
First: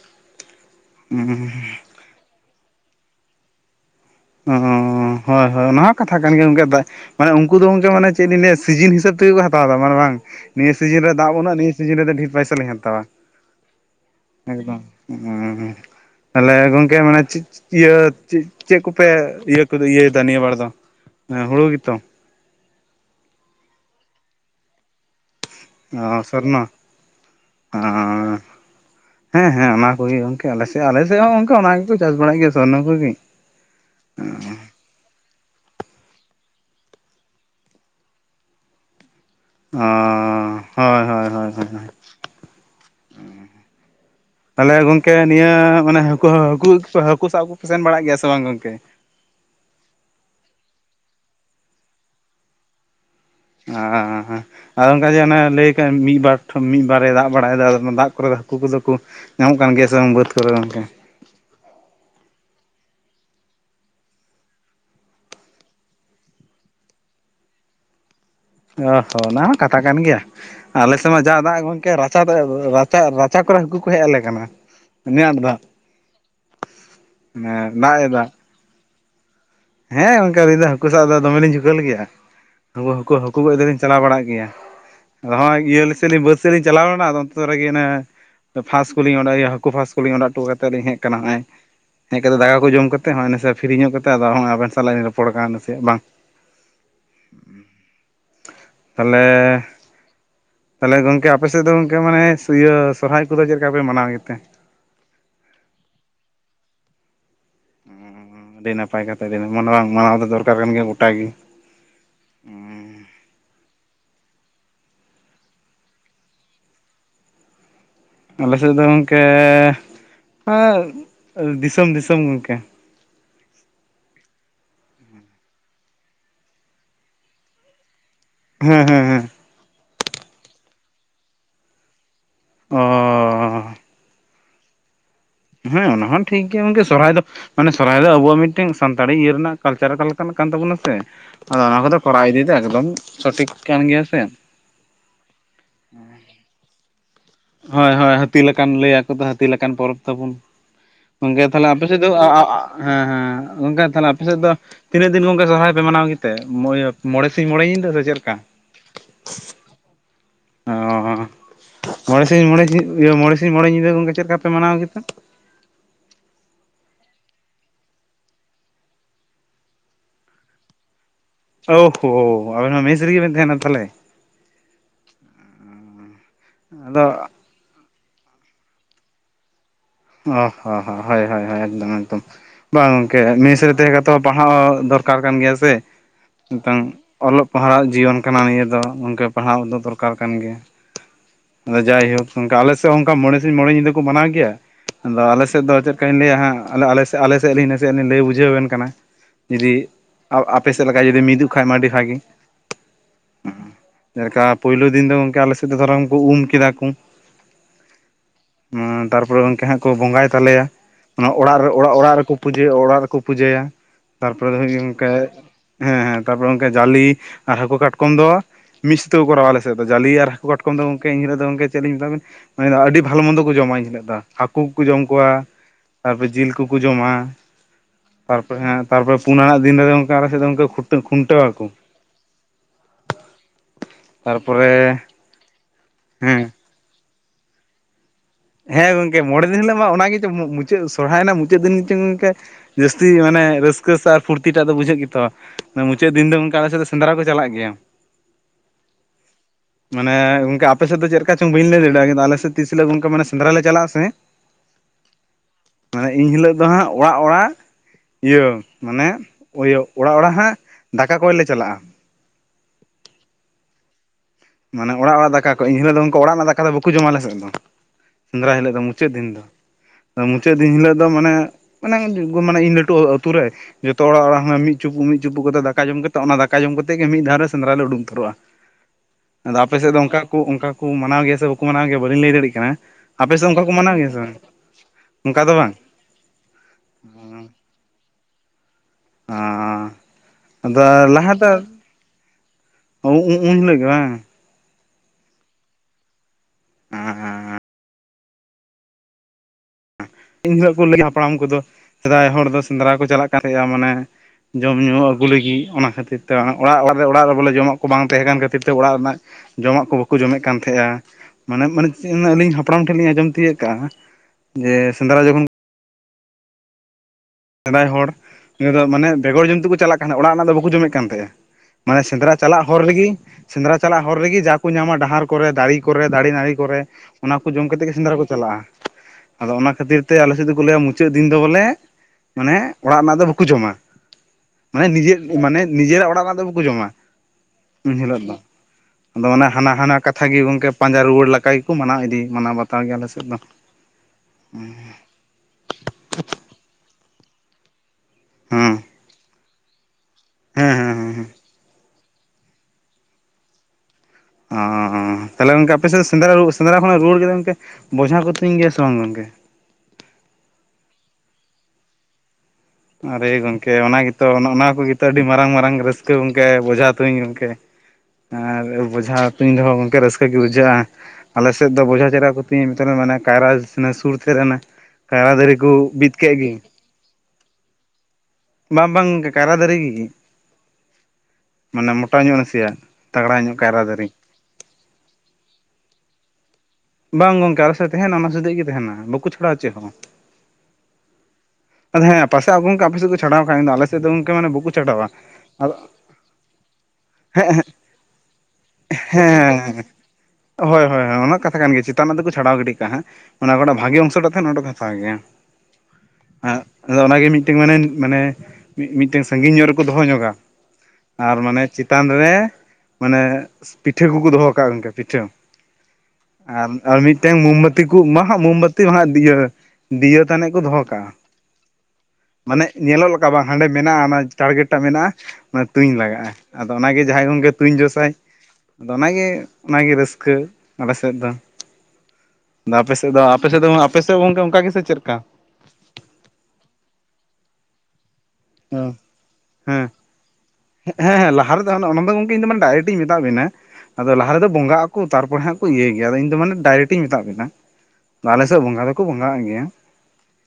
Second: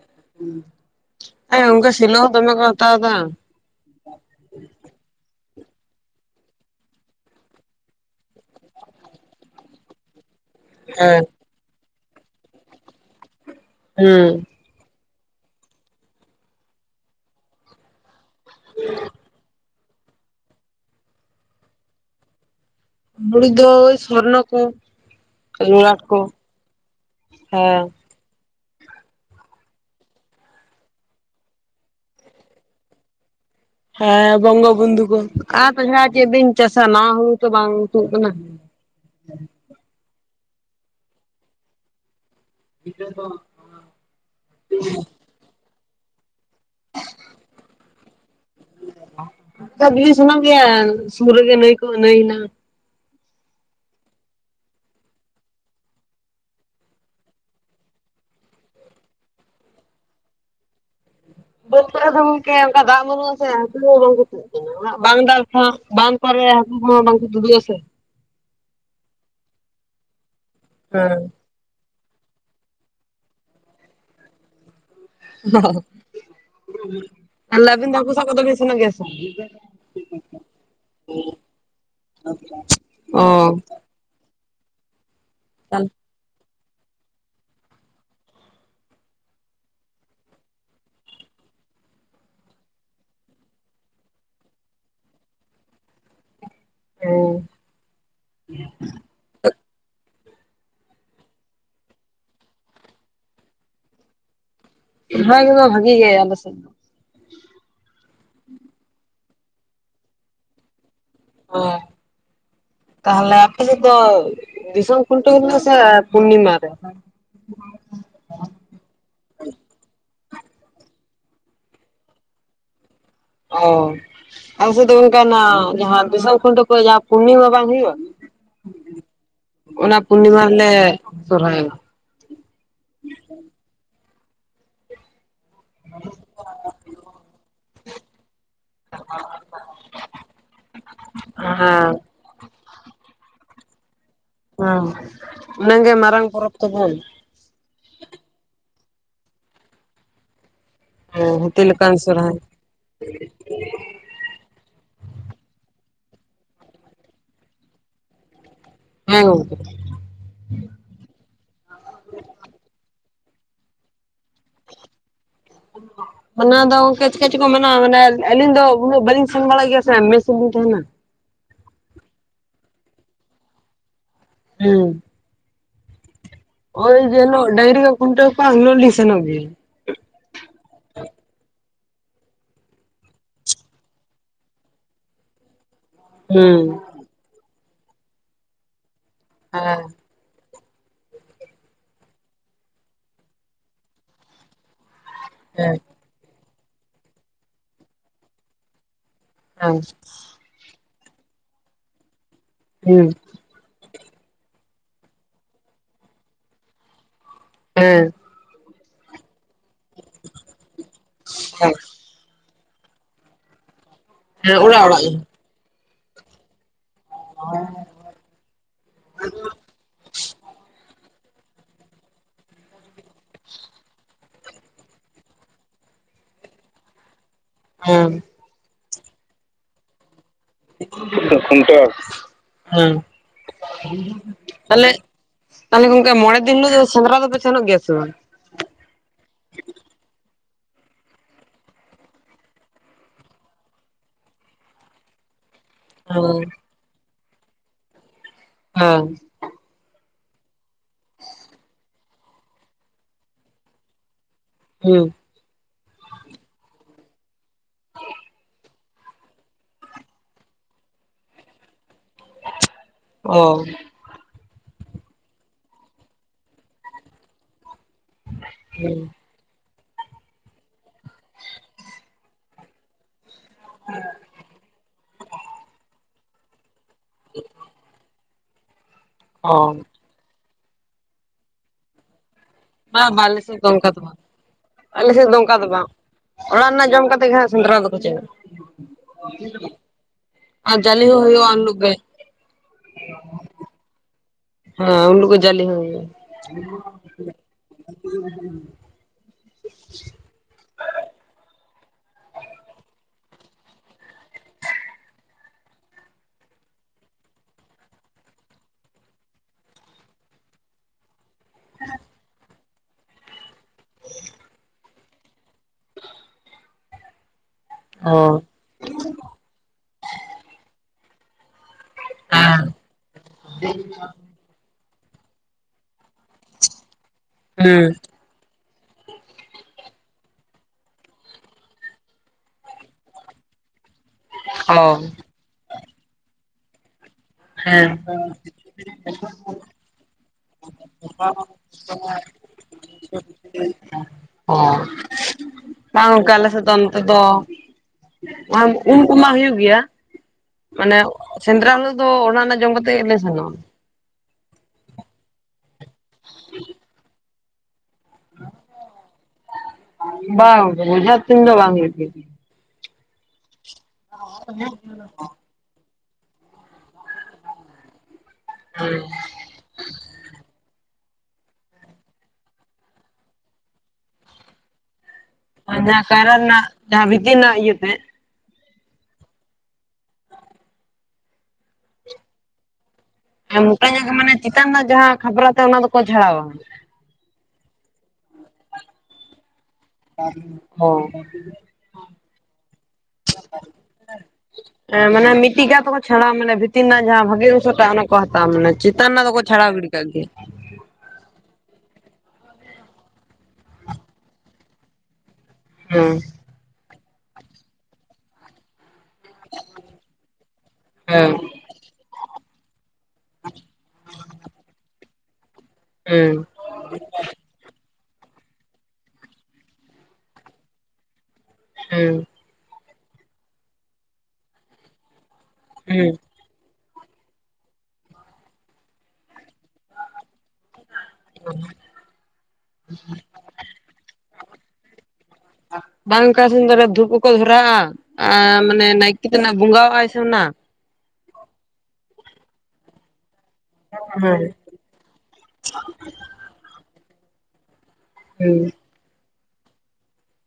[SPEAKER 1] ᱦᱮᱸ ᱜᱚᱝᱠᱮ ᱥᱤᱞᱟᱹᱣ ᱦᱚᱸ ᱫᱚᱢᱮ ᱠᱚ ᱦᱟᱛᱟᱣ ᱫᱟ᱾
[SPEAKER 2] ᱚ ᱦᱳᱭ ᱦᱳᱭ ᱚᱱᱟ ᱦᱚᱸ ᱠᱟᱛᱷᱟ ᱠᱟᱱ ᱜᱮᱭᱟ ᱜᱚᱝᱠᱮ ᱫᱟ ᱢᱟᱱᱮ ᱩᱝᱠᱩ ᱫᱚ ᱜᱚᱝᱠᱮ ᱢᱟᱱᱮ ᱪᱮᱫᱱᱤᱭᱟᱹ ᱥᱤᱡᱤᱱ ᱦᱤᱥᱟᱹᱵ ᱛᱮᱜᱮ ᱠᱚ ᱦᱟᱛᱟᱣᱫᱟ᱾ ᱢᱟᱱᱮ ᱵᱟᱝ? ᱱᱤᱭᱟᱹ ᱥᱤᱡᱤᱱ ᱨᱮ
[SPEAKER 1] ᱦᱮᱸ
[SPEAKER 2] ᱫᱟᱜ ᱵᱟᱹᱱᱩᱜᱼᱟ ᱱᱤᱭᱟᱹ ᱥᱤᱡᱤᱱ ᱨᱮᱫᱚ ᱰᱷᱮᱨ ᱯᱚᱭᱥᱟ ᱞᱤᱧ ᱦᱟᱛᱟᱣᱟ᱾
[SPEAKER 1] ᱦᱮᱸ
[SPEAKER 2] ᱛᱟᱦᱞᱮ ᱜᱚᱝᱠᱮ ᱢᱟᱱᱮ ᱪᱮᱫ ᱤᱭᱟᱹ ᱪᱮᱫ ᱪᱮᱫ ᱠᱚ ᱯᱮ ᱤ ᱤᱭᱟᱹ ᱠᱚ ᱤᱭᱟᱹ ᱮᱫᱟ ᱱᱤᱭᱟᱹ ᱵᱟᱲ ᱫᱚ ᱦᱩᱲᱩ ᱜᱮᱛᱚ?
[SPEAKER 1] ᱦᱩᱲᱩ ᱫᱚ ᱥᱚᱨᱱᱚ ᱠᱚ᱾ ᱞᱚᱞᱟᱴ ᱠᱚ
[SPEAKER 2] ᱚ ᱥᱚᱨᱱᱚ ᱚ
[SPEAKER 1] ᱦᱮᱸ
[SPEAKER 2] ᱦᱮᱸ ᱦᱮᱸ ᱚᱱᱟ ᱠᱚᱜᱮ ᱜᱚᱝᱠᱮ ᱟᱞᱮᱥᱮᱫ ᱟᱞᱮᱥᱮᱫ ᱦᱚᱸ ᱠᱮ ᱚᱱᱟ ᱜᱮᱠᱚ ᱪᱟᱥ ᱵᱟᱲᱟᱭ ᱜᱮᱭᱟ ᱥᱚᱨᱱᱚ ᱠᱚᱜᱮ᱾
[SPEAKER 1] ᱦᱮᱸ ᱵᱚᱝᱜᱚ ᱵᱚᱱᱫᱷᱩ ᱠᱚ ᱟᱨ ᱛᱚ ᱡᱟᱸᱦᱟ ᱪᱮᱫ ᱵᱤᱱ ᱪᱟᱥᱟ ᱱᱟᱣᱟ ᱦᱩᱲᱩ ᱛᱚ ᱵᱟᱝ ᱛᱩᱜ ᱠᱟᱱᱟ᱾
[SPEAKER 2] ᱚᱸ ᱦᱳᱭ ᱦᱳᱭ ᱦᱳᱭ ᱦᱳᱭ᱾ ᱛᱟᱦᱞᱮ ᱜᱚᱝᱠᱮ ᱱᱤᱭᱟᱹ ᱢᱟᱱᱮ ᱦᱟᱹᱠᱩ ᱦᱟᱹᱠᱩ ᱦᱟᱹᱠᱩ ᱥᱟᱵ ᱠᱚ ᱥᱮᱱ ᱵᱟᱲᱟᱜ ᱜᱮᱭᱟ ᱥᱮ ᱵᱟᱝ ᱜᱚᱝᱠᱮ?
[SPEAKER 1] ᱛᱟᱹᱜᱞᱤ ᱥᱟᱱᱟ ᱜᱮᱭᱟ ᱥᱩᱨ ᱨᱮᱜᱮ ᱱᱟᱹᱭ ᱠᱚ ᱱᱟᱹᱭ ᱦᱮᱱᱟᱜᱼᱟ ᱾
[SPEAKER 2] ᱟ ᱦᱟ ᱟᱫᱚ ᱚᱱᱠᱟ ᱡᱮ ᱚᱱᱮ ᱞᱟᱹᱭ ᱠᱟᱫ ᱢᱤᱫᱵᱟᱨ ᱴᱷᱯ ᱢᱤᱫ ᱵᱟᱨᱮ ᱫᱟᱜ ᱵᱟᱲᱟᱭᱮᱫᱟ ᱫᱟᱜ ᱠᱚᱨᱮ ᱫᱚ ᱦᱟᱹᱠᱩ ᱠᱚᱫᱚ ᱠᱚ ᱧᱟᱢᱚᱜ ᱠᱟᱱ ᱜᱮᱭᱟ ᱥᱮ ᱵᱟᱝ ᱵᱟᱹᱫᱽ ᱠᱚᱨᱮ ᱜᱚᱝᱠᱮ
[SPEAKER 1] ᱵᱟᱹᱫᱽ ᱠᱚᱨᱮ ᱫᱚ ᱜᱚᱢᱠᱮ ᱚᱱᱠᱟ ᱫᱟᱜ ᱵᱟᱱᱩᱜᱼᱟ ᱥᱮ ᱦᱟᱹᱠᱩ ᱦᱚᱸ ᱵᱟᱝ ᱵᱟᱝ ᱫᱟᱜ ᱞᱮᱠᱦᱟᱱ ᱵᱟᱝ ᱠᱚᱨᱮ ᱦᱟᱹᱠᱩ ᱠᱚᱦᱚᱸ ᱵᱟᱝᱠᱩ ᱛᱩᱫᱩᱜᱼᱟ ᱥᱮ᱾
[SPEAKER 2] ᱚ ᱦᱚᱸ ᱚᱱᱟ ᱦᱚᱸ ᱠᱟᱛᱷᱟ ᱠᱟᱱ ᱜᱮᱭᱟ ᱟᱞᱮ ᱥᱮᱫ
[SPEAKER 1] ᱦᱮᱸ
[SPEAKER 2] ᱢᱟ ᱡᱟ ᱫᱟᱜ ᱮᱫᱟᱭ ᱜᱚᱠᱮᱜᱼᱟ ᱨᱟ ᱨᱟ ᱨᱟᱪᱟ ᱨᱟᱪᱟ ᱠᱚᱨᱮ ᱦᱟᱹᱠᱩ ᱠᱚ ᱦᱮᱡ ᱟᱞᱮ ᱠᱟᱱᱟ᱾ ᱩᱱᱤ ᱟᱸᱴ ᱫᱟᱜ
[SPEAKER 1] [unintelligible] ᱛᱟᱦᱮᱞᱮ
[SPEAKER 2] ᱢᱟᱱᱮ
[SPEAKER 1] ᱟᱹᱵᱤᱱ ᱫᱚ
[SPEAKER 2] ᱫᱟᱜ
[SPEAKER 1] ᱦᱟ. ᱠᱩ
[SPEAKER 2] ᱮᱫᱟ
[SPEAKER 1] ᱥᱟᱵ ᱠᱚᱫᱚ ᱵᱤᱱ ᱥᱮ ᱥᱮᱱᱚᱜ ᱜᱮᱭᱟ ᱥᱮ ᱵᱟᱝ?
[SPEAKER 2] ᱦᱮᱸ ᱚᱱᱠᱟ ᱫᱚ ᱦᱟᱹᱠᱩ ᱥᱟᱵ ᱫᱚᱢ ᱞᱤᱧ ᱡᱷᱩᱠᱟᱹᱞ ᱜᱮᱭᱟ ᱦᱠᱩ
[SPEAKER 1] ᱚ
[SPEAKER 2] ᱦᱟᱹᱠᱩ ᱜᱚᱡ ᱫᱚᱞᱤᱧ ᱪᱟᱞᱟᱣ ᱵᱟᱲᱟᱜ ᱜᱮᱭᱟ᱾ ᱟᱫᱚ ᱦᱚᱸᱜᱚᱭ ᱤᱭᱟᱹ ᱥᱮᱫ ᱞᱤᱧ ᱵᱟᱹᱫ ᱥᱮᱫ ᱞᱤᱧ ᱪᱟᱞᱟᱣ ᱞᱮᱱᱟ ᱟᱫᱚ ᱚᱱᱛᱮ ᱨᱮᱜᱮ ᱚᱱᱮ ᱯᱷᱟᱥᱠᱩ ᱞᱤᱧ ᱚᱰᱟᱣ ᱮᱜᱟ ᱦᱟᱹᱠᱩ ᱯᱷᱟᱥ ᱠᱚᱞᱤᱧ ᱚᱰᱟᱣ ᱦᱚᱴᱚ ᱠᱟᱮᱫ ᱞᱤᱧ ᱦᱮᱡ ᱟᱠᱟᱱᱟ ᱦᱟᱸᱜᱟᱭ᱾ ᱦᱮᱡ ᱠᱟᱛᱮᱜ ᱫᱟᱠᱟ ᱠᱚ ᱡᱚᱢ ᱠᱟᱛᱮᱜ ᱦᱚᱸᱜᱼᱭ ᱱᱟᱥᱮ ᱯᱷᱤᱨᱤᱧᱚᱜ ᱠᱟᱛᱮ ᱟᱫᱚ ᱟᱵᱮᱱ ᱥᱟᱞᱟᱜ ᱞᱧ ᱨᱚᱯᱚᱲ ᱠᱟᱱᱟ ᱱᱟᱥᱮᱭᱟᱜ ᱵᱟᱝ ᱛᱟᱦᱚᱞᱮ ᱛᱟᱦᱚᱞᱮ ᱜᱚᱝᱠᱮ ᱟᱯᱮ ᱥᱮᱫ ᱫᱚ ᱜᱚᱝᱠᱮ ᱢᱟᱱᱮ ᱤᱭᱟᱹ ᱥᱚᱨᱦᱟᱭ ᱠᱚᱫᱚ ᱪᱮᱫ ᱞᱮᱠᱟ ᱯᱮ ᱢᱟᱱᱟᱣ ᱜᱮᱛᱮ?
[SPEAKER 1] ᱵᱷᱟᱹᱜᱤ ᱫᱚ ᱵᱷᱟᱹᱜᱤ ᱜᱮ ᱟᱞᱮ ᱥᱮᱫ ᱫᱚ᱾
[SPEAKER 2] ᱟᱹᱰᱤ ᱱᱟᱯᱟᱭ ᱠᱟᱛᱷᱟ ᱢᱟᱱᱟᱣ ᱢᱟᱱᱟᱣ ᱫᱚ ᱫᱚᱨᱠᱟᱨ ᱠᱟᱱ ᱜᱮᱭᱟ ᱜᱚᱴᱟ ᱜᱮ
[SPEAKER 1] ᱚ ᱛᱟᱦᱚᱞᱮ ᱟᱯᱮ ᱥᱮᱫ ᱫᱚ ᱫᱤᱥᱚᱢ ᱠᱷᱩᱱᱴᱣᱱᱟ ᱥᱮ ᱯᱩᱨᱱᱤᱢᱟ ᱨᱮ?
[SPEAKER 2] ᱟᱞᱮ ᱥᱮᱫ ᱫᱚ ᱜᱚᱝᱠᱮ ᱦᱮ ᱫᱤᱥᱚᱢ ᱫᱤᱥᱚᱢ ᱜᱚᱝᱠᱮ
[SPEAKER 1] ᱚ ᱟᱞᱮ ᱥᱮᱫ ᱫᱚ ᱜᱚᱢᱠᱮ ᱚᱱᱟ ᱡᱟᱸᱦᱟ ᱫᱤᱥᱚᱢ ᱠᱷᱩᱱᱴᱟᱣ ᱠᱚ ᱡᱟ ᱯᱩᱨᱱᱤᱢᱟ ᱵᱟᱝ ᱦᱩᱭᱩᱜᱼᱟ
[SPEAKER 2] ᱦᱮᱸ ᱦᱮᱸ ᱦᱮᱸ
[SPEAKER 1] ᱚᱱᱟ ᱯᱩᱨᱱᱤᱢᱟ ᱨᱮᱞᱮ ᱥᱚᱨᱚᱦᱟᱭᱚᱜᱼᱟ᱾
[SPEAKER 2] ᱚ ᱦᱮᱸ ᱚᱱᱟ ᱦᱚᱸ ᱴᱷᱤᱠ ᱜᱮᱭᱟ ᱜᱚᱝᱠᱮ ᱥᱚᱨᱦᱟᱭ ᱫᱚ᱾ ᱢᱟᱱᱮ ᱥᱚᱨᱦᱟᱭ ᱫᱚ ᱟᱵᱚᱣᱟᱜ ᱢᱤᱫᱴᱮᱱ ᱥᱟᱱᱛᱟᱲᱤ ᱤᱭᱟᱹ ᱨᱮᱱᱟᱜ ᱠᱟᱞᱪᱟᱨ ᱞᱮᱠᱟᱱᱟᱜ ᱠᱟᱱ ᱛᱟᱵᱚᱱᱟ ᱥᱮ᱾ ᱟᱫᱚ ᱚᱱᱟ
[SPEAKER 1] ᱦᱮᱸ
[SPEAKER 2] ᱠᱚᱫᱚ ᱠᱚᱨᱟᱣ ᱤᱫᱤ ᱫᱚ ᱮᱠᱫᱚᱢ ᱥᱚᱴᱷᱤᱠ ᱠᱟᱱ ᱜᱮᱭᱟ ᱥᱮ
[SPEAKER 1] ᱦᱮᱸ ᱚᱱᱟ ᱜᱮ ᱢᱟᱨᱟᱝ ᱯᱚᱨᱚᱵᱽ ᱛᱟᱵᱚᱱ᱾
[SPEAKER 2] ᱦᱳᱭ ᱦᱳᱭ ᱦᱟᱹᱛᱤ ᱞᱮᱠᱟᱱ ᱞᱟᱹᱭᱟᱠᱚ ᱦᱟᱹᱛᱤ ᱞᱮᱠᱟᱱ ᱯᱚᱨᱚᱵᱽ ᱛᱟᱵᱚᱱ᱾ ᱜᱚᱝᱠᱮ
[SPEAKER 1] ᱦᱟᱹᱛᱤ
[SPEAKER 2] ᱛᱟᱦᱚᱞᱮ ᱟᱯᱮ
[SPEAKER 1] ᱞᱮᱠᱟᱱ
[SPEAKER 2] ᱥᱮᱫ ᱫᱚ
[SPEAKER 1] ᱥᱚᱨᱦᱟᱭ
[SPEAKER 2] ᱦᱮᱸ ᱦᱮᱸ ᱜᱚᱝᱠᱮ ᱛᱟᱦᱚᱞᱮ ᱟᱯᱮ ᱥᱮᱫ ᱫᱚ ᱛᱤᱱᱟᱹᱜ ᱫᱤᱱ ᱜᱚᱝᱠᱮ ᱥᱚᱨᱦᱟᱭ ᱯᱮ ᱢᱟᱱᱟᱣ ᱠᱮᱫ ᱛᱮ, ᱢᱚᱬᱮ ᱥᱤᱧ ᱢᱚᱬᱮ ᱧᱤᱫᱟᱹ ᱥᱮ ᱪᱮᱫ ᱞᱮᱠᱟ
[SPEAKER 1] ᱦᱮᱸ ᱜᱚᱢᱠᱮ᱾
[SPEAKER 2] [unintelligible] ᱢᱚᱬᱮ ᱥᱤᱧ, ᱥᱤᱧ ᱢᱚᱬᱮ ᱧᱤᱫᱟᱹ ᱜᱚᱝᱠᱮ ᱪᱮᱫ ᱞᱮᱠᱟ ᱯᱮ ᱢᱟᱱᱟᱣ ᱠᱮᱫᱛᱮ᱾
[SPEAKER 1] [unintelligible] ᱚᱱᱟ ᱫᱚ ᱜᱚᱝᱠᱮ ᱪᱮᱫ ᱞᱮᱠᱟ‌ ᱪᱚᱠᱚ ᱢᱟᱱᱟᱣ, ᱢᱟᱱᱮ ᱟᱹᱞᱤᱧ ᱫᱚ ᱩᱱᱟᱹᱜ ᱵᱟᱹᱞᱤᱧ ᱥᱮᱱ ᱵᱟᱲᱟᱭ ᱜᱮᱭᱟ ᱥᱮ ᱢᱮᱥ ᱨᱮᱞᱤᱧ ᱛᱟᱦᱮᱱᱟ᱾
[SPEAKER 2] ᱚ ᱦᱚᱸ᱾ ᱟᱵᱮᱱ ᱦᱚᱸ ᱢᱮᱥ ᱨᱮᱜᱮ ᱵᱮᱱ ᱛᱟᱦᱮᱱᱟ ᱛᱟᱦᱚᱞᱮ
[SPEAKER 1] ᱦᱮᱸ
[SPEAKER 2] [unintelligible]
[SPEAKER 1] ᱳᱭ ᱡᱮ ᱦᱤᱞᱳᱜ ᱰᱟᱝᱨᱤ ᱠᱚ ᱠᱷᱩᱱᱴᱟᱹᱣ ᱠᱚᱣᱟ ᱮᱱ ᱦᱤᱞᱳᱜ ᱞᱤᱧ ᱥᱮᱱᱚᱜ ᱜᱮᱭᱟ᱾
[SPEAKER 2] ᱚ ᱦᱚᱸ ᱦᱚᱸ ᱦᱳᱭ ᱦᱳᱭ ᱮᱠᱫᱚᱢ ᱮᱠᱫᱚᱢ ᱵᱟᱝ ᱜᱚᱝᱠᱮ ᱢᱮᱥ ᱨᱮ ᱛᱟᱦᱮᱸ ᱠᱟᱛᱮᱫ ᱦᱚᱸ ᱯᱟᱲᱦᱟᱣ ᱫᱚᱨᱠᱟᱨ ᱠᱟᱱ ᱜᱮᱭᱟ ᱥᱮ
[SPEAKER 1] ᱦᱮᱸ
[SPEAKER 2] ᱢᱤᱫᱴᱟᱝ ᱚᱞᱚᱜ ᱯᱟᱲᱦᱟᱣᱟᱜ ᱡᱤᱭᱚᱱ ᱠᱟᱱᱟ᱾ ᱱᱤᱭᱟᱹ ᱫᱚ ᱜᱚᱝᱠᱮ ᱯᱟᱲᱦᱟᱣ ᱫᱚ
[SPEAKER 1] ᱦᱮᱸ
[SPEAKER 2] ᱫᱚᱨᱠᱟᱨ ᱠᱟᱱ ᱜᱮᱭᱟ᱾ᱟᱫᱚ ᱡᱟᱭᱦᱳᱠ ᱟᱞᱮ ᱥᱮᱫ ᱦᱚᱸ ᱚᱱᱠᱟ ᱢᱚᱬᱮ ᱥᱤᱧ ᱢᱚᱬᱮ ᱧᱤᱫᱟᱹ ᱠᱚ ᱢᱟᱱᱟᱣ ᱜᱮᱭᱟ ᱟᱫᱚ ᱟᱞᱮ ᱥᱮᱫ ᱫᱚ ᱪᱮᱫ ᱞᱮᱠᱟᱧ ᱞᱟᱹᱭᱟ ᱦᱟᱸᱜ ᱟᱞᱮ ᱥᱮᱫ ᱞᱤᱧ ᱱᱟᱥᱮᱭᱟᱜ ᱞᱤᱧ ᱞᱟᱹᱭ ᱵᱩᱡᱷᱟᱹᱣ ᱟᱵᱮᱱ ᱠᱟᱱᱟ
[SPEAKER 1] ᱦᱮᱸ
[SPEAKER 2] ᱡᱩᱫᱤ
[SPEAKER 1] ᱦᱮᱸ
[SPEAKER 2] ᱟ-ᱟᱯᱮ ᱥᱮᱫ ᱞᱮᱠᱟ ᱡᱩᱫᱤ ᱢᱤᱫᱚᱜ ᱠᱷᱟᱡ ᱢᱟ ᱟᱹᱰᱤ ᱵᱷᱟᱹᱜᱤ᱾
[SPEAKER 1] ᱦᱩᱸ
[SPEAKER 2] ᱪᱮᱫ ᱞᱮᱠᱟ ᱯᱳᱭᱞᱳ ᱫᱤᱱ ᱫᱚ ᱜᱚᱝᱠᱮ ᱟᱞᱮ ᱥᱮᱫ ᱫᱚ ᱫᱷᱚᱨᱚ ᱩᱢ ᱠᱮᱫᱟ ᱠᱚ
[SPEAKER 1] ᱦᱮᱸ
[SPEAKER 2] ᱱᱚᱣᱟ ᱛᱟᱨᱯᱚᱨᱮ ᱜᱚᱝᱠᱮ ᱦᱟᱸᱜ ᱠᱚ ᱵᱚᱸᱜᱟᱭ ᱛᱟᱞᱮᱭᱟ ᱾ᱚᱱᱟ ᱚᱲᱟᱜ ᱨᱮ
[SPEAKER 1] ᱦᱮᱸ
[SPEAKER 2] ᱚᱲᱟᱜ ᱚᱲᱟᱜ ᱨᱮᱠᱚ ᱯᱩᱡᱟᱹᱭᱟ ᱚᱲᱟᱜ ᱨᱮᱠᱚ ᱯᱩᱡᱟᱹᱭᱟ, ᱛᱟᱨᱯᱚᱨᱮ ᱫᱚ
[SPEAKER 1] ᱦᱮᱸ
[SPEAKER 2] ᱦᱩᱭᱩᱜ ᱜᱮᱭᱟ
[SPEAKER 1] ᱚᱲᱟᱜ ᱚᱲᱟᱜ
[SPEAKER 2] ᱜᱚᱢᱠᱮ
[SPEAKER 1] ᱜᱮ
[SPEAKER 2] ᱦᱮᱸ ᱦᱮᱸ ᱛᱟᱨᱯᱚᱨᱮ ᱜᱚᱝᱠᱮ ᱡᱟᱞᱤ ᱟᱨ ᱦᱟᱹᱠᱩ ᱠᱟᱴᱠᱚᱢ ᱫᱚ ᱢᱤᱥ ᱛᱮᱠᱚ ᱠᱚᱨᱟᱣᱟ ᱟᱞᱮ ᱥᱮᱫ ᱫᱚ ᱡᱟᱞᱤ ᱟᱨ ᱠᱟᱴᱠᱚᱢ ᱫᱚ ᱮᱱ ᱦᱤᱞᱳᱜ ᱫᱚ ᱜᱚᱝᱠᱮ ᱪᱮᱫ ᱞᱤᱧ ᱢᱮᱛᱟ ᱵᱮᱱ, ᱢᱮᱱᱫᱚ ᱟᱹᱰᱤ ᱵᱷᱟᱞᱚ ᱢᱚᱱᱫᱚ ᱠᱚ ᱡᱚᱢᱟ ᱮᱱ-ᱦᱤᱞᱳᱜ ᱫᱚ ᱦᱟᱹᱠᱩ ᱠᱚᱠᱚ ᱡᱚᱢ ᱠᱚᱣᱟ ᱛᱟᱨᱯᱚᱨᱮ ᱡᱤᱞ ᱠᱚᱠᱚ ᱡᱚᱢᱟ᱾
[SPEAKER 1] ᱦᱩᱸ
[SPEAKER 2] ᱛᱟᱨᱯᱚᱨ ᱦᱮᱸ ᱛᱟᱨᱯᱚᱨ ᱯᱩᱱ ᱟᱱᱟᱜ ᱫᱤᱱ ᱨᱮ ᱟᱞᱮ ᱥᱮᱫ ᱫᱚ ᱜᱚᱝᱠᱮ
[SPEAKER 1] [unintelligible] ᱠᱷᱩᱱᱴᱟᱹᱣ, ᱦᱩᱸ ᱛᱟᱞᱮ,
[SPEAKER 2] ᱛᱟᱨᱯᱚᱨᱮ
[SPEAKER 1] ᱛᱟᱦᱚᱞᱮ ᱜᱚᱝᱠᱮ ᱢᱚᱬᱮ
[SPEAKER 2] ᱦᱮᱸ
[SPEAKER 1] ᱫᱤᱱ ᱦᱤᱞᱳᱜ ᱫᱚ ᱥᱮᱸᱫᱽᱨᱟ ᱫᱚᱯᱮ ᱥᱮᱱᱚᱜ ᱜᱮᱭᱟ ᱥᱮ ᱵᱟᱝ?
[SPEAKER 2] ᱦᱮᱸ ᱜᱚᱝᱠᱮ ᱢᱚᱬᱮ ᱫᱤᱱ ᱦᱤᱞᱳᱜ ᱢᱟ ᱚᱱᱟ ᱜᱮᱪᱚ ᱢᱩᱪᱟᱹᱫᱽ ᱥᱚᱨᱦᱟᱭᱱᱟᱜ ᱢᱩᱪᱟᱹᱫᱽ ᱫᱤᱱ ᱜᱮᱪᱚᱝ ᱜᱚᱝᱠᱮ ᱡᱟᱹᱥᱛᱤ ᱢᱟᱱᱮ ᱨᱟᱹᱥᱠᱟᱹ ᱥᱮ ᱟᱨ ᱯᱷᱩᱨᱛᱤᱴᱟᱜ ᱫᱚ ᱵᱩᱡᱷᱟᱹᱜ ᱜᱮᱛᱚ ᱢᱩᱪᱟᱹᱫᱽ ᱫᱤᱱ ᱫᱚ
[SPEAKER 1] ᱦᱮᱸ
[SPEAKER 2] ᱜᱚᱝᱠᱮ ᱟᱞᱮ ᱥᱮᱫ ᱫᱚ ᱥᱮᱸᱫᱽᱨᱟ ᱠᱚ ᱪᱟᱞᱟᱜ ᱜᱮᱭᱟ ᱾
[SPEAKER 1] ᱦᱩᱸ ᱾
[SPEAKER 2] ᱢᱟᱱᱮ ᱜᱚᱝᱠᱮ ᱟᱯᱮ ᱥᱮᱫ ᱫᱚ ᱪᱮᱫ ᱞᱮᱠᱟ ᱪᱚᱝ ᱵᱟᱹᱧ ᱞᱟᱹᱭ ᱫᱟᱲᱮᱭᱟᱜᱼᱟ, ᱠᱤᱱᱛᱩ ᱟᱞᱮ ᱥᱮᱫ ᱛᱤᱥ ᱞᱮ ᱜᱚᱝᱠᱮ ᱢᱟᱱᱮ ᱥᱮᱸᱫᱽᱨᱟ ᱞᱮ ᱪᱟᱞᱟᱜᱼᱟ ᱥᱮ, ᱦᱮᱸ ᱾
[SPEAKER 1] ᱦᱩᱸ ᱾
[SPEAKER 2] ᱢᱟᱱᱮ ᱮᱱ ᱦᱤᱞᱳᱜ ᱫᱚ ᱦᱟᱸᱜ ᱚᱲᱟᱜ ᱚᱲᱟᱜ ᱤᱭᱟᱹ ᱢᱟᱱᱮ ᱤᱭᱟᱹ ᱚᱲᱟᱜ ᱚᱲᱟᱜ ᱦᱟᱸᱜ ᱫᱟᱠᱟ ᱠᱚᱭᱞᱮ ᱪᱟᱞᱟᱜᱼᱟ ᱾
[SPEAKER 1] ᱚ ᱾
[SPEAKER 2] ᱢᱟᱱᱮ ᱚᱲᱟᱜ ᱚᱲᱟᱜ ᱫᱟᱠᱟ ᱠᱚᱭ ᱮᱱ ᱦᱤᱞᱳᱜ ᱫᱚ ᱩᱝᱠᱩ ᱚᱲᱟᱜ ᱨᱮᱱᱟᱜ ᱫᱟᱠᱟ ᱫᱚ ᱵᱟᱠᱚ ᱡᱚᱢᱟ ᱟᱞᱮ ᱥᱮᱫ ᱫᱚ ᱾ ᱥᱮᱸᱫᱽᱨᱟ ᱦᱤᱞᱳᱜ ᱫᱚ
[SPEAKER 1] ᱦᱮᱸ
[SPEAKER 2] ᱢᱩᱪᱟᱹᱫᱽ ᱫᱤᱱ ᱫᱚ ᱾ ᱢᱩᱪᱟᱹᱫᱽ ᱫᱤᱱ ᱦᱤᱞᱳᱜ ᱫᱚ ᱢᱟᱱᱮ ᱢᱟᱱᱮ ᱤᱱ ᱞᱟᱹᱴᱩ ᱟᱹᱛᱩ ᱟᱹᱛᱩ ᱨᱮ ᱡᱚᱛᱚ ᱦᱚᱲᱟᱜ ᱚᱲᱟᱜ ᱨᱮ ᱢᱤᱫ ᱪᱩᱯᱩᱜ ᱢᱤᱫ ᱪᱩᱯᱩᱜ ᱠᱟᱛᱮ ᱫᱟᱠᱟ ᱡᱚᱢ ᱠᱟᱛᱮ ᱚᱱᱟ ᱫᱟᱠᱟ ᱫᱟᱠᱟ ᱡᱚᱢ ᱠᱟᱛᱮᱫ ᱜᱮ ᱢᱤᱫ ᱫᱷᱟᱣ ᱨᱮ ᱥᱮᱸᱫᱽᱨᱟᱞᱮ ᱩᱰᱩᱠ ᱩᱛᱟᱹᱨᱚᱜᱼᱟ ᱾ ᱟᱫᱚ
[SPEAKER 1] ᱚ
[SPEAKER 2] ᱟᱯᱮ ᱥᱮᱫ ᱫᱚ ᱚᱱᱠᱟ ᱚᱱᱠᱟ ᱠᱚ ᱢᱟᱱᱟᱣ ᱜᱮᱭᱟ ᱥᱮ ᱵᱟᱠᱚ ᱢᱟᱱᱟᱣ ᱜᱮᱭᱟ ᱵᱟᱹᱞᱤᱧ ᱞᱟᱹᱭ ᱫᱟᱲᱮᱭᱟᱜ ᱠᱟᱱᱟ ᱾
[SPEAKER 1] ᱵᱟᱝ ᱵᱟ ᱟᱞᱮ ᱥᱮᱫ ᱫᱚ ᱚᱝᱠᱟ ᱫᱚ ᱵᱟᱝ ᱟᱞᱮ ᱥᱮᱫ ᱫᱚ ᱚᱝᱠᱟ ᱫᱚ ᱵᱟᱝ ᱚᱲᱟᱜ ᱨᱮᱱᱟᱜ ᱡᱚᱢ ᱠᱟᱛᱮᱫ ᱜᱮ ᱦᱟᱸᱜ ᱥᱮᱸᱫᱽᱨᱟ ᱫᱚᱠᱚ ᱪᱟᱞᱟᱜ-ᱟ ᱾
[SPEAKER 2] ᱚ
[SPEAKER 1] ᱟᱨ
[SPEAKER 2] ᱟᱫᱚ
[SPEAKER 1] ᱡᱟᱞᱤ ᱦᱚᱸ ᱦᱳᱭᱳᱜ-ᱟ ᱩᱱ ᱦᱤᱞᱳᱜ ᱜᱮ ᱾
[SPEAKER 2] ᱚ ᱩ-ᱩᱱ ᱦᱤᱞᱳᱜ ᱜᱮ ᱵᱟᱝ?
[SPEAKER 1] ᱦᱮᱸ ᱩᱱ ᱦᱤᱞᱳᱜ ᱜᱮ ᱡᱟᱞᱤ ᱦᱚᱸ ᱦᱩᱭᱩᱜ-ᱟ ᱾
[SPEAKER 2] ᱮᱱ ᱦᱤᱞᱳᱜ ᱠᱚ ᱞᱟᱹᱭᱟ ᱦᱟᱯᱲᱟᱢ ᱠᱚᱫᱚ ᱥᱮᱫᱟᱭ ᱦᱚᱲ ᱫᱚ ᱥᱮᱸᱫᱽᱨᱟ ᱠᱚ ᱪᱟᱞᱟᱜ ᱛᱟᱞᱮᱭᱟ ᱢᱟᱱᱮ ᱡᱚᱢᱼᱧᱩ ᱟᱹᱜᱩ ᱞᱟᱹᱜᱤᱫ ᱚᱱᱟ ᱠᱷᱟᱹᱛᱤᱨ ᱛᱮ ᱵᱟᱝ ᱚᱲᱟᱜ ᱚᱲᱟᱜ ᱨᱮ ᱚᱲᱟᱜ ᱨᱮ ᱵᱚᱞᱮ ᱡᱚᱢᱟᱜ ᱠᱚ ᱵᱟᱝ ᱛᱟᱦᱮᱸ ᱠᱟᱱ ᱠᱷᱟᱹᱛᱤᱨ ᱛᱮ ᱚᱲᱟᱜ ᱨᱮᱱᱟᱜ ᱡᱚᱢᱟᱜ ᱠᱚ ᱵᱟᱠᱚ ᱡᱚᱢᱮᱫ ᱠᱟᱱ ᱛᱟᱦᱮᱸᱜᱼᱟ ᱢᱟᱱᱮ ᱟᱹᱞᱤᱧ ᱦᱟᱯᱲᱟᱢ ᱴᱷᱮᱱ ᱞᱤᱧ ᱟᱸᱡᱚᱢ ᱛᱤᱭᱟᱹᱜ ᱠᱟᱜ-ᱟ, ᱡᱮ ᱥᱮᱸᱫᱽᱨᱟ ᱡᱚᱠᱷᱚᱱ ᱥᱮᱫᱟᱭ ᱦᱚᱲ
[SPEAKER 1] ᱚ
[SPEAKER 2] ᱢᱟᱱᱮ ᱵᱮᱜᱚᱨ ᱡᱚᱢ ᱛᱮᱠᱚ ᱪᱟᱞᱟᱜ ᱠᱟᱱᱟ ᱚᱲᱟᱜ ᱨᱮᱱᱟᱜ ᱫᱚ ᱵᱟᱠᱩ ᱡᱚᱢᱮᱫ ᱠᱟᱱ ᱛᱟᱦᱮᱜᱼᱟ ᱾ ᱱᱚᱜᱼᱚᱭ ᱥᱮᱸᱫᱽᱨᱟ
[SPEAKER 1] ᱦᱮᱸ
[SPEAKER 2] ᱪᱟᱞᱟᱜ ᱦᱚᱨ ᱨᱮᱜᱤ ᱥᱮᱸᱫᱽᱨᱟ ᱪᱟᱞᱟᱜ ᱦᱚᱨ ᱨᱮᱜᱤ ᱡᱟᱠ ᱾ ᱠᱩ ᱧᱟᱢᱟ ᱰᱟᱦᱟᱨ ᱠᱚᱨᱮ ᱫᱟᱨᱤ ᱠᱚᱨᱮ ᱫᱟᱨᱮ ᱱᱟᱹᱲᱤ ᱠᱚᱨᱮ ᱚᱱᱟ ᱠᱚ ᱡᱚᱢ
[SPEAKER 1] ᱦᱩᱸ
[SPEAKER 2] ᱠᱟᱛᱮᱫ ᱜᱮ ᱥᱮᱸᱫᱽᱨᱟ ᱠᱩ ᱪᱟᱞᱟᱜᱼᱟ ᱾ ᱟᱫᱚ ᱚᱱᱟ ᱠᱷᱟᱹᱛᱤᱨ ᱛᱮ ᱟᱞᱮ ᱥᱮᱫ ᱫᱚᱠᱚ ᱞᱟᱹᱭᱟ ᱢᱩᱪᱟᱹᱫᱽ ᱫᱤᱱ ᱫᱚ ᱵᱚᱞᱮ ᱾ ᱢᱟᱱᱮ ᱚᱲᱟᱜ ᱨᱮᱱᱟᱜ ᱫᱚ ᱵᱟᱠᱩ ᱡᱚᱢᱟ ᱢᱟᱱᱮ
[SPEAKER 1] ᱚ
[SPEAKER 2] ᱱᱤᱡᱮᱨ ᱾ ᱢᱟᱱᱮ ᱱᱤᱡᱮᱨᱟᱜ ᱚᱲᱟᱜ ᱨᱮᱱᱟᱜ ᱫᱚ ᱵᱟᱠᱩ ᱡᱚᱢᱟ
[SPEAKER 1] ᱦᱮᱸ
[SPEAKER 2] ᱮᱱᱦᱤᱞᱳᱜ ᱫᱚ ᱾ ᱫᱚ ᱦᱟᱱᱟ ᱦᱟᱱᱟ ᱠᱟᱛᱷᱟ ᱜᱮ ᱜᱚᱝ ᱠᱮ ᱯᱟᱸᱡᱟ ᱨᱩᱣᱟᱹᱲ ᱞᱟᱠᱟ ᱜᱮᱠᱚ ᱢᱟᱱᱟᱣ ᱤᱫᱤ ᱢᱟᱱᱟᱣ ᱵᱟᱛᱟᱣ ᱜᱮᱭᱟ ᱟᱞᱮ ᱥᱮᱫ ᱫᱚ
[SPEAKER 1] ᱚ ᱵᱟᱝ ᱚᱱᱠᱟ ᱟᱞᱮᱥᱮᱫ ᱫᱚ ᱱᱚᱛᱮ ᱫᱚ
[SPEAKER 2] ᱦᱮᱸ
[SPEAKER 1] ᱩᱞ ᱠᱩᱢᱟ ᱦᱩᱭᱩᱜ ᱜᱮᱭᱟ ᱾
[SPEAKER 2] ᱦᱮᱸ
[SPEAKER 1] ᱢᱟᱱᱮ
[SPEAKER 2] ᱦᱮᱸ ᱦᱮᱸ
[SPEAKER 1] ᱥᱮᱸᱫᱽᱨᱟ ᱦᱤᱞᱳᱜ ᱫᱚ ᱚᱲᱟᱜ ᱨᱮᱱᱟᱜ ᱡᱚᱢ ᱠᱟᱛᱮᱜ ᱜᱮᱞᱮ ᱥᱮᱱᱚᱜᱼᱟ ᱾
[SPEAKER 2] ᱚᱻᱛᱟᱦᱞᱮ ᱜᱚᱢᱠᱮ ᱟᱯᱮ ᱥᱮᱫ ᱥᱮᱸᱫᱽᱨᱟ ᱥᱮᱸᱫᱽᱨᱟ ᱠᱷᱚᱱᱟᱜ ᱨᱩᱣᱟᱹᱲ ᱠᱟᱛᱮᱜ ᱜᱚᱝᱠᱮ ᱵᱚᱡᱷᱟ ᱠᱚ ᱛᱩᱧ ᱜᱮᱭᱟ ᱥᱮ ᱵᱟᱝ ᱜᱚᱝᱠᱮ?
[SPEAKER 1] ᱵᱟᱝ ᱜᱚᱝᱠᱮ ᱵᱚᱡᱷᱟ ᱛᱩᱧ ᱫᱚ ᱵᱟᱝ ᱦᱩᱭᱩᱜ ᱜᱮᱭᱟ ᱾
[SPEAKER 2] ᱟᱨᱮ ᱜᱚᱝᱠᱮ ᱚᱱᱟ ᱜᱮᱛᱚ ᱚᱱᱮ ᱚᱱᱟ ᱠᱚᱜᱮ ᱛᱚ ᱟᱹᱰᱤ ᱢᱟᱨᱟᱝ ᱢᱟᱨᱟᱝ ᱨᱟᱹᱥ ᱜᱚᱝᱠᱮ ᱵᱚᱡᱷᱟ ᱛᱩᱧ ᱜᱚᱝᱠᱮ ᱟᱨ ᱵᱚᱡᱷᱟ ᱾ ᱤᱧ ᱫᱚ ᱦᱟᱸᱜ ᱜᱚᱝᱠᱮ ᱨᱟᱹᱥᱠᱟᱹ ᱜᱮ ᱵᱩᱡᱷᱟᱹᱜᱼᱟ ᱾ ᱟᱞᱮᱥᱮᱫ ᱫᱚ ᱵᱚᱡᱷᱟ ᱪᱮᱠᱟ ᱠᱚ ᱛᱩᱧᱟ ᱮᱱᱛᱮ ᱨᱮᱦᱚᱸ ᱢᱟᱱᱮ ᱠᱟᱭᱨᱟ ᱥᱩᱨ ᱥᱮᱫ ᱨᱮᱱᱟᱜ ᱠᱟᱭᱨᱟ ᱫᱟᱨᱤ ᱾ ᱠᱚ
[SPEAKER 1] ᱡᱟᱦᱟᱸ
[SPEAKER 2] ᱵᱤᱛ ᱠᱮᱫ
[SPEAKER 1] ᱠᱟᱭᱨᱟ
[SPEAKER 2] ᱜᱮ ᱾
[SPEAKER 1] ᱨᱮᱱᱟᱜ ᱡᱟᱦᱟᱸ ᱵᱷᱤᱛᱤᱨ ᱱᱟᱜ ᱤᱭᱟᱹᱛᱮᱜ ᱾
[SPEAKER 2] ᱵᱟᱝ ᱵᱟᱝ ᱜᱚᱝᱠᱮ ᱠᱟᱭᱨᱟ ᱫᱟᱨᱤ ᱜᱮ ᱢᱟᱱᱮ ᱢᱚᱴᱟ ᱧᱚᱜ ᱱᱟᱥᱮᱭᱟᱜ ᱾
[SPEAKER 1] ᱢᱚᱴᱟ ᱧᱚᱜ ᱡᱟᱜᱟ ᱢᱟᱱᱮ ᱪᱮᱛᱟᱱ ᱨᱮᱱᱟᱜ ᱡᱟᱦᱟᱸ ᱠᱷᱟᱯᱨᱟ ᱛᱮᱫ ᱚᱱᱟ ᱫᱚᱠᱚ ᱪᱷᱟᱲᱟᱣᱼᱟ ᱾
[SPEAKER 2] ᱵᱟᱝ ᱜᱚᱝᱠᱮ ᱟᱞᱮᱥᱮᱫ ᱛᱟᱦᱮᱱᱟ ᱚᱱᱟ ᱥᱛᱮᱫ ᱜᱮ ᱛᱟᱦᱮᱱᱟ ᱵᱟᱠᱩ ᱪᱷᱟᱲᱟᱼᱟ ᱪᱮᱫ ᱦᱚᱸ
[SPEAKER 1] ᱚ
[SPEAKER 2] ᱛᱟᱞᱦᱮ ᱯᱟᱥᱮᱜ ᱜᱚᱢᱠᱮ ᱟᱯᱮ ᱥᱮᱫ ᱠᱚ ᱪᱷᱟᱰᱟᱣ ᱠᱟᱜ ᱟᱞᱮ ᱥᱮᱫ ᱫᱚ ᱢᱟᱱᱮ ᱜᱚᱝᱠᱮ ᱵᱟᱩᱠ ᱾
[SPEAKER 1] ᱢᱟᱱᱮ ᱢᱤᱫᱴᱤᱪ ᱜᱟᱜ ᱫᱚᱠᱚ ᱪᱷᱟᱲᱟᱣᱼᱟ ᱢᱟᱱᱮ ᱵᱷᱤᱛᱤᱨ ᱨᱮᱱᱟᱜ ᱡᱟᱦᱟ ᱵᱷᱟᱜᱮ ᱚᱝᱥᱚᱴᱟᱜ ᱚᱱᱟ ᱠᱚ ᱦᱟᱛᱟᱣᱼᱟ ᱢᱟᱱᱮ ᱾
[SPEAKER 2] ᱦᱮ ᱦᱳᱭ ᱦᱳᱭ ᱚᱱᱟ ᱠᱟᱛᱷᱟ ᱠᱟᱱ ᱜᱮᱭᱟ ᱪᱮᱛᱟᱱ ᱨᱮᱱᱟᱜ ᱫᱚᱠᱚ ᱪᱷᱟᱲᱟᱣ ᱜᱤᱰᱤ ᱠᱟᱜᱼᱟ ᱾ ᱚᱱᱟ ᱚᱠᱟᱴᱟᱜ ᱵᱷᱟᱹᱜᱤ ᱚᱝᱥᱚ ᱴᱟᱜ ᱛᱟᱦᱮᱱᱟ ᱚᱱᱟ ᱠᱚ ᱦᱟᱛᱟᱣ ᱜᱮᱭᱟ ᱾
[SPEAKER 1] ᱦᱮᱸ᱾
[SPEAKER 2] ᱟᱸᱜ ᱟᱫᱚ ᱚᱱᱟᱜᱮ ᱢᱤᱫᱴᱮᱱ ᱢᱟᱱᱮ ᱢᱟᱱᱮ ᱢᱤᱫᱼ ᱢᱤᱫ ᱾ ᱢᱤᱫᱴᱮᱱ ᱥᱟᱺᱜᱤᱧ ᱧᱚᱜ ᱨᱮᱠᱚ ᱫᱚᱦᱚ ᱧᱚᱜᱼᱟ
[SPEAKER 1] ᱦᱮᱸ
[SPEAKER 2] ᱟᱨ ᱢᱟᱱᱮ ᱪᱮᱛᱟᱱ ᱨᱮ ᱢᱟᱱᱮ ᱾ ᱯᱤᱴᱷᱟᱹ ᱠᱩᱠᱩ ᱫᱚᱦᱚ ᱠᱟᱜᱼᱟ ᱜᱚᱝᱠᱮ ᱯᱤᱴᱷᱟᱹ
[SPEAKER 1] ᱦᱮᱸ
[SPEAKER 2] ᱟᱨ ᱟᱨ ᱢᱤᱫᱴᱮᱱ ᱢᱳᱢᱵᱟᱛᱤ ᱾ ᱛᱤᱠᱩ ᱢᱟᱦᱟᱜ ᱢᱳᱢᱵᱟᱛᱤ ᱦᱟᱜ ᱫᱤᱭᱟᱹ ᱫᱤᱭᱟᱹ ᱛᱟᱱᱤᱭ ᱠᱚ ᱫᱚᱦᱚ ᱠᱟᱜᱼᱟ ᱾
[SPEAKER 1] ᱦᱩᱸ
[SPEAKER 2] ᱢᱟᱱᱮ ᱧᱮᱞᱚᱜ ᱞᱮᱠᱟ ᱵᱟᱝ ᱦᱟᱱᱰᱮ ᱢᱮᱱᱟᱜᱼᱟ ᱚᱱᱟ ᱴᱟᱨᱜᱮᱴ ᱴᱟᱜ ᱢᱮᱱᱟᱜᱼᱟ ᱚᱱᱟ ᱛᱩᱧ
[SPEAKER 1] ᱦᱮᱸ
[SPEAKER 2] ᱞᱟᱜᱟᱜᱼᱟ ᱾ ᱟᱫᱚ ᱚᱱᱟᱜᱮ ᱡᱟᱦᱟᱭ ᱜᱚᱝᱠᱮ ᱛᱩᱧ ᱡᱚᱥᱟᱭ ᱾ ᱟᱫᱚ ᱚᱱᱟᱜᱮ ᱚᱱᱟᱜᱮ ᱨᱟᱹᱥᱠᱟᱹ ᱾ ᱟᱞᱮ ᱥᱮᱫ ᱫᱚ ᱟᱫᱚ ᱟᱯᱮ ᱥᱮᱫ ᱫᱚ ᱟᱯᱮ ᱥᱮᱫ ᱫᱚ ᱟᱯᱮᱥᱮᱫ ᱜᱚᱝᱠᱮ ᱚᱱᱠᱟ ᱜᱮᱥᱮ ᱪᱮᱫ ᱞᱮᱠᱟ ᱾
[SPEAKER 1] ᱵᱟᱝᱚᱱᱠᱟ ᱥᱮ ᱫᱷᱩᱯ ᱠᱚᱠᱚ ᱫᱷᱚᱨᱟᱣ ᱟᱜᱼᱟᱭ ᱟᱨ ᱢᱟᱱᱮ
[SPEAKER 2] ᱦᱮᱸ
[SPEAKER 1] ᱱᱟᱭᱠᱮ ᱛᱟᱱᱟᱜ
[SPEAKER 2] ᱦᱮᱸ
[SPEAKER 1] ᱵᱚᱝᱜᱟᱣᱟᱜᱼᱟᱭ ᱥᱮ ᱚᱱᱟ ᱾
[SPEAKER 2] ᱦᱮᱸ ᱦᱮᱸ ᱞᱟᱦᱟᱨᱮ ᱛᱟᱸᱦᱮᱱᱟ ᱚᱱᱟ ᱫᱚ ᱜᱚᱝᱠᱮ ᱤᱧ ᱫᱚ ᱢᱟᱱᱮ ᱰᱟᱭᱨᱮᱠᱴ ᱤᱧ ᱢᱮᱛᱟᱜ ᱵᱤᱱᱟ ᱾ ᱟᱫᱚ ᱞᱟᱦᱟ ᱨᱮᱫᱚ
[SPEAKER 1] ᱦᱮᱸ
[SPEAKER 2] ᱵᱚᱝᱜᱟᱜ ᱟᱠᱩ ᱛᱟᱨᱯᱚᱨᱮ ᱦᱟᱜ ᱠᱚ ᱤᱭᱟᱹᱭ ᱜᱮᱭᱟ ᱟᱫᱚ ᱤᱧ ᱫᱚ ᱢᱟᱱᱮ ᱰᱟᱭᱨᱮᱠᱴ ᱤᱧ ᱢᱮᱛᱟᱫ ᱵᱤᱱᱟ ᱾ ᱟᱞᱮ ᱥᱮᱫ ᱵᱚᱝᱜᱟ ᱫᱚᱠᱩ ᱵᱚᱝᱜᱟᱜ ᱜᱮᱭᱟ ᱾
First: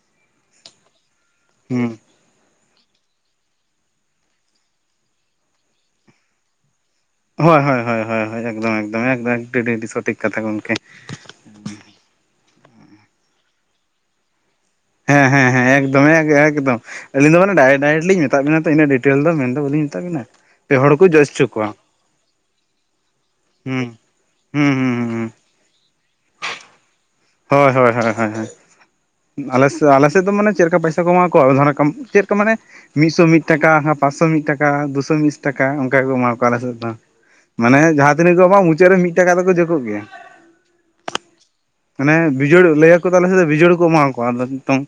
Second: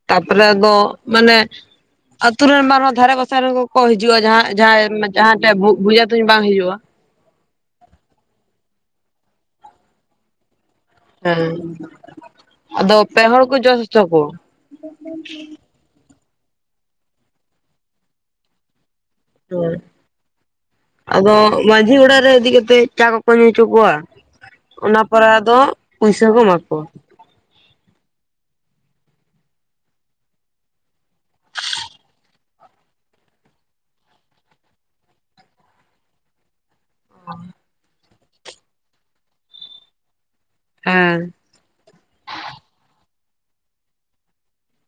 [SPEAKER 1] ᱛᱟᱨᱯᱚᱨᱮ ᱟᱫᱚ ᱢᱟᱱᱮ ᱾ ᱟᱛᱩ ᱨᱮᱱ ᱵᱟᱝ ᱨᱮᱸᱦᱚ ᱚᱱᱟ ᱫᱷᱟᱨᱮ ᱯᱟᱥᱮ ᱨᱮᱱ ᱠᱚᱠᱚ ᱦᱤᱡᱩᱜᱼᱟ ᱡᱟᱸᱦᱟ ᱡᱟᱸᱦᱟ ᱡᱟᱸᱦᱟᱴᱷᱮᱜ ᱵᱩᱡᱟ ᱛᱩᱧ ᱵᱟᱝ ᱦᱩᱭᱩᱜᱼᱟ ᱾
[SPEAKER 2] ᱦᱳᱭ ᱦᱳᱭ ᱦᱳᱭ ᱦᱳᱭ ᱮᱠᱫᱚᱢ ᱮᱠᱫᱚᱢ ᱟᱹᱰᱤ ᱥᱚᱴᱷᱤᱠ ᱠᱟᱛᱷᱟ ᱜᱚᱝᱠᱮ ᱾
[SPEAKER 1] [unintelligible] ᱦᱮᱸ ᱟᱫᱚ ᱯᱮ ᱦᱚᱲ ᱠᱚ ᱡᱚᱥ ᱪᱚ ᱠᱚᱣᱟ ᱾
[SPEAKER 2] ᱦᱮᱸ ᱦᱮᱸ ᱦᱮᱸ ᱮᱠᱫᱚᱢ ᱮᱠᱫᱚᱢ ᱟᱞᱤᱧ ᱫᱚ ᱢᱟᱱᱮ ᱰᱟᱭᱨᱮᱴᱠ ᱰᱟᱭᱨᱮᱠᱴ ᱞᱤᱧ ᱢᱮᱛᱟᱜ ᱵᱮᱱᱟ ᱛᱚ ᱤᱱᱟᱹᱜ ᱾ ᱴᱮᱞ ᱫᱚ ᱢᱮᱱᱫᱚ
[SPEAKER 1] ᱠᱚᱣᱟ ᱦᱮᱸ
[SPEAKER 2] ᱵᱟᱹᱞᱤᱧ ᱢᱮᱛᱟᱜ ᱵᱤᱱᱟ ᱯᱮ ᱦᱚᱲ ᱠᱚ ᱡᱚᱥ ᱦᱚᱪᱚᱠᱚᱣᱟ ᱾
[SPEAKER 1] ᱡᱷᱤᱭ ᱚᱲᱟᱜ ᱨᱮ ᱤᱫᱤ ᱠᱟᱛᱮᱜ ᱾ ᱪᱟ ᱠᱚᱠᱚ ᱧᱩ ᱪᱚ ᱠᱚᱣᱟ
[SPEAKER 2] ᱦᱩᱸ ᱦᱩᱸ
[SPEAKER 1] ᱚᱱᱟ ᱯᱚᱨᱮ
[SPEAKER 2] ᱦᱩᱸ
[SPEAKER 1] ᱟᱫᱚ ᱯᱩᱭᱥᱟᱹ ᱠᱚ ᱮᱢᱟ ᱠᱚᱣᱟ ᱾
[SPEAKER 2] ᱦᱳᱭ ᱦᱳᱭ ᱦᱳᱭ ᱦᱳᱭ ᱦᱳᱭ ᱾ ᱟᱞᱮ ᱥᱮ ᱟᱞᱮ ᱥᱮᱫ ᱫᱚ ᱢᱟᱱᱮ ᱪᱮᱫ ᱞᱮᱠᱟ ᱯᱚᱭᱥᱟ ᱠᱚ ᱮᱢᱟ ᱟᱠᱚᱣᱟ ᱪᱮᱠᱟ ᱢᱟᱱᱮ ᱾ ᱢᱤᱫᱥᱚ ᱢᱤᱫᱴᱟᱠᱟ ᱯᱟᱸᱥᱥᱚ ᱢᱤᱫ ᱴᱟᱠᱟ ᱫᱩᱥᱳ ᱵᱤᱥ ᱴᱟᱠᱟ ᱚᱝᱠᱟ ᱜᱮᱠᱚ ᱮᱢᱟᱣᱟ ᱠᱚᱣᱟ ᱟᱞᱮᱥᱮᱫ ᱫᱚ ᱢᱟᱱᱮ ᱡᱟᱦᱟᱸ ᱛᱤᱱᱟᱹᱜ ᱠᱚ ᱮᱢᱚᱜᱼᱟ ᱢᱩᱪᱟᱹᱫ ᱨᱮ ᱢᱤᱫᱴᱟᱠᱟ ᱫᱚ ᱠᱚ ᱡᱳᱠᱚᱜ ᱜᱮᱭᱟ
[SPEAKER 1] ᱦᱮᱸ
[SPEAKER 2] ᱢᱟᱱᱮ ᱵᱤᱡᱳᱲ ᱞᱟᱹᱭᱟᱠᱚ ᱛᱟᱞᱮ ᱵᱤᱡᱳᱲ ᱠᱚ ᱮᱢᱟᱣᱟ ᱠᱚᱣᱟ ᱟᱫᱚ ᱛᱚᱝ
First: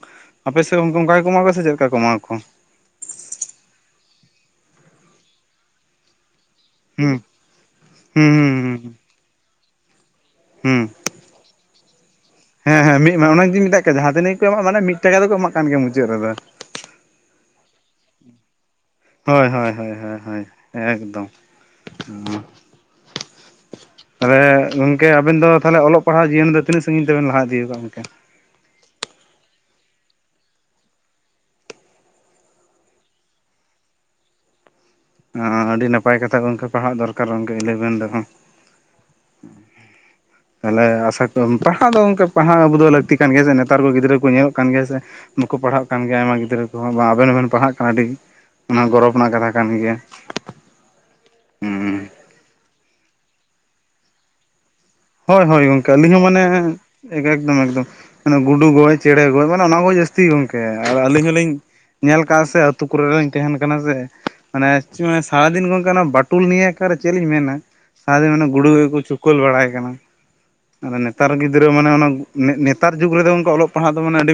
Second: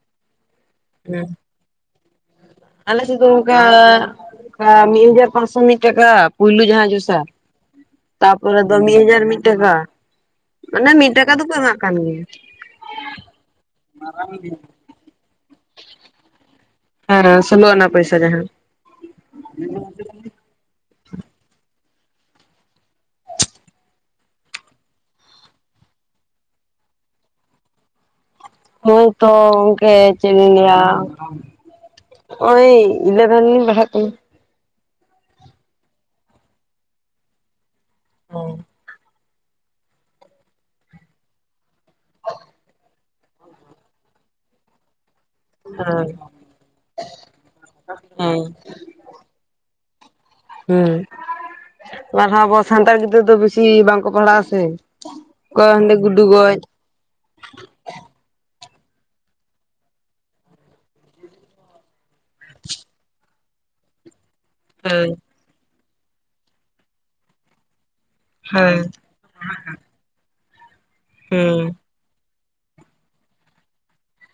[SPEAKER 2] ᱟᱯᱮ ᱥᱮᱫ ᱜᱚᱝᱠᱮ ᱚᱱᱠᱟ ᱜᱮ
[SPEAKER 1] ᱦᱮᱸ
[SPEAKER 2] ᱠᱚ ᱮᱢᱟ ᱠᱚᱣᱟ ᱥᱮ ᱪᱮᱫ ᱞᱮᱠᱟ ᱠᱚ ᱮᱢᱟ ᱠᱚᱣᱟ
[SPEAKER 1] ᱟᱞᱮ ᱥᱮᱫ ᱫᱚ ᱚᱝᱠᱟ ᱢᱤᱫ ᱦᱟᱡᱟᱨ ᱯᱟᱸᱥᱥᱚ ᱢᱤᱫ ᱴᱟᱠᱟ ᱯᱩᱭᱞᱩ ᱡᱟᱦᱟᱸ
[SPEAKER 2] ᱦᱩᱸ
[SPEAKER 1] ᱡᱚᱥᱟ
[SPEAKER 2] ᱦᱩᱸ ᱦᱩᱸ
[SPEAKER 1] ᱛᱟᱯᱚᱨᱮ ᱫᱚ
[SPEAKER 2] ᱦᱩᱸ
[SPEAKER 1] ᱢᱤᱫ ᱦᱟᱡᱟᱨ ᱢᱤᱫ ᱴᱟᱠᱟ
[SPEAKER 2] ᱦᱩᱸ
[SPEAKER 1] ᱢᱟᱱᱮ ᱢᱤᱫᱴᱟᱠᱟ ᱫᱚᱠᱚ ᱮᱢᱟᱜ ᱠᱟᱱ ᱜᱤᱭᱟ
[SPEAKER 2] ᱦᱮᱸ ᱦᱮᱸ ᱢᱤᱫ ᱚᱱᱟᱜᱤᱧ ᱢᱮᱛᱟᱜ ᱠᱟᱱᱟ ᱡᱟᱦᱟᱸ ᱛᱤᱱᱟᱹᱜ ᱜᱮ ᱮᱢᱟᱜ ᱢᱟᱱᱮ ᱢᱤᱫ ᱴᱟᱠᱟ ᱫᱚᱠᱚ ᱮᱢᱟᱜ ᱠᱟᱱ ᱜᱮᱭᱟ ᱢᱩᱪᱟᱹᱫ ᱨᱮᱫᱚ
[SPEAKER 1] ᱦᱮᱸ ᱥᱳᱞᱳ ᱟᱱᱟ ᱯᱚᱭᱥᱟ ᱡᱟᱦᱟᱸ
[SPEAKER 2] ᱦᱳᱭ ᱦᱳᱭ ᱦᱳᱭ ᱦᱳᱭ ᱦᱳᱭ ᱮᱠᱫᱚᱢ ᱾ ᱛᱟᱦᱚᱞᱮ ᱜᱚᱝᱠᱮ ᱟᱵᱮᱱ ᱫᱚ ᱛᱟᱦᱚᱞᱮ ᱚᱞᱚᱜ ᱯᱟᱲᱦᱟᱜ ᱡᱤᱭᱚᱱ ᱫᱚ ᱛᱤᱱᱟᱹᱜ ᱥᱟᱺᱜᱤᱧ ᱛᱮᱵᱮᱱ ᱞᱟᱦᱟ ᱤᱫᱤᱠᱟᱫᱟ ᱜᱚᱝᱠᱮ ᱾
[SPEAKER 1] ᱦᱳᱭ ᱛᱚ ᱜᱚᱝᱠᱮ ᱪᱮᱜ ᱤᱧ ᱞᱟᱹᱭᱟ ᱚᱭ ᱤᱞᱮᱵᱷᱮᱱ ᱨᱤᱧ ᱯᱟᱲᱦᱟᱜ ᱠᱟᱱᱟ
[SPEAKER 2] ᱚ ᱟᱹᱰᱤ ᱱᱟᱯᱟᱭ ᱠᱟᱛᱷᱟ ᱜᱚᱝᱠᱮ ᱯᱟᱲᱦᱟᱜ ᱫᱚᱨᱠᱟᱨ ᱤᱞᱮᱵᱷᱮᱱ ᱨᱮᱦᱚᱸ ᱛᱟᱦᱚᱞᱮ ᱟᱥᱟ ᱠᱚ ᱯᱟᱲᱦᱟᱜ ᱫᱚ ᱜᱚᱝᱠᱮ ᱯᱟᱲᱦᱟᱣ ᱟᱵᱩ ᱫᱚ ᱞᱟᱹᱠᱛᱤ ᱠᱟᱱ ᱜᱮᱭᱟ ᱥᱮ ᱱᱮᱛᱟᱨ ᱠᱚ ᱜᱤᱫᱽᱨᱟᱹ ᱠᱚ ᱧᱮᱞᱚᱜ ᱠᱟᱱ ᱜᱮᱭᱟ ᱥᱮ ᱵᱟᱠᱩ ᱯᱟᱲᱦᱟᱜ ᱠᱟᱱ ᱜᱮᱭᱟ ᱟᱭᱢᱟ ᱜᱤᱫᱽᱨᱟᱹ ᱠᱚᱦᱚᱸ ᱵᱟᱝ ᱟᱵᱮᱱ ᱦᱚᱸᱵᱮᱱ ᱯᱟᱲᱦᱟᱜ ᱠᱟᱱᱟ ᱟᱹᱰᱤ
[SPEAKER 1] ᱦᱮᱸ
[SPEAKER 2] ᱚᱱᱟ ᱜᱚᱨᱚᱵᱽ ᱨᱮᱱᱟᱜ ᱠᱟᱛᱷᱟ ᱠᱟᱱ ᱜᱮᱭᱟ
[SPEAKER 1] ᱦᱩᱸ ᱟᱵᱚ ᱥᱟᱱᱛᱟᱲ ᱜᱤᱫᱽᱨᱟᱹ ᱫᱚ ᱵᱮᱥᱤ ᱵᱟᱝᱠᱚ ᱯᱟᱲᱦᱟᱜ ᱟᱥᱮ
[SPEAKER 2] ᱦᱳᱭ ᱦᱳᱭ ᱜᱚᱝᱠᱮ ᱟᱹᱞᱤᱧ ᱦᱚᱸ ᱢᱟᱱᱮ ᱮᱠᱫᱚᱢ ᱮᱠᱫᱚᱢ ᱜᱩᱰᱩ ᱜᱚᱡ ᱪᱮᱸᱬᱮ ᱜᱚᱡ ᱢᱟᱱᱮ ᱚᱱᱟ ᱠᱚ ᱡᱟᱹᱥᱛᱤ ᱜᱚᱝᱠᱮ ᱟᱨ ᱟᱹᱞᱤᱧ ᱦᱚᱞᱤᱧ ᱧᱮᱞ ᱠᱟᱜᱼᱟ ᱥᱮ ᱟᱹᱛᱩ ᱠᱚᱨᱮ ᱦᱚᱧ ᱛᱟᱦᱮᱱ ᱠᱟᱱᱟ ᱥᱮ ᱢᱟᱱᱮ
[SPEAKER 1] ᱦᱮᱸ
[SPEAKER 2] ᱮᱸᱜ ᱮᱸ ᱥᱟᱨᱟᱫᱤᱱ ᱜᱚᱝᱠᱮ ᱚᱱᱟ ᱵᱟᱴᱩᱞ ᱱᱤᱭᱟᱹ ᱟᱠᱟᱨᱮ ᱪᱮᱜ ᱞᱤᱧ ᱢᱮᱱᱟ ᱥᱟᱨᱟᱫᱤᱱ ᱢᱟᱱᱮ ᱜᱩᱰᱩ
[SPEAKER 1] ᱦᱮᱸ
[SPEAKER 2] ᱜᱮᱠᱚ ᱛᱩ ᱠᱳᱞ ᱵᱟᱲᱟᱭ ᱠᱟᱱᱟ ᱟᱫᱚ ᱱᱮᱛᱟᱨ
[SPEAKER 1] ᱦᱮᱸ
[SPEAKER 2] ᱜᱤᱫᱽᱨᱟᱹ ᱢᱟᱱᱮ ᱚᱱᱮ ᱱᱮᱛᱟᱨ ᱡᱩᱜᱽ ᱨᱮᱫᱚ ᱚᱝᱠᱮ ᱚᱞᱚᱜ ᱯᱟᱲᱦᱟᱜ ᱫᱚ ᱢᱟᱱᱮ ᱟᱹᱰᱤ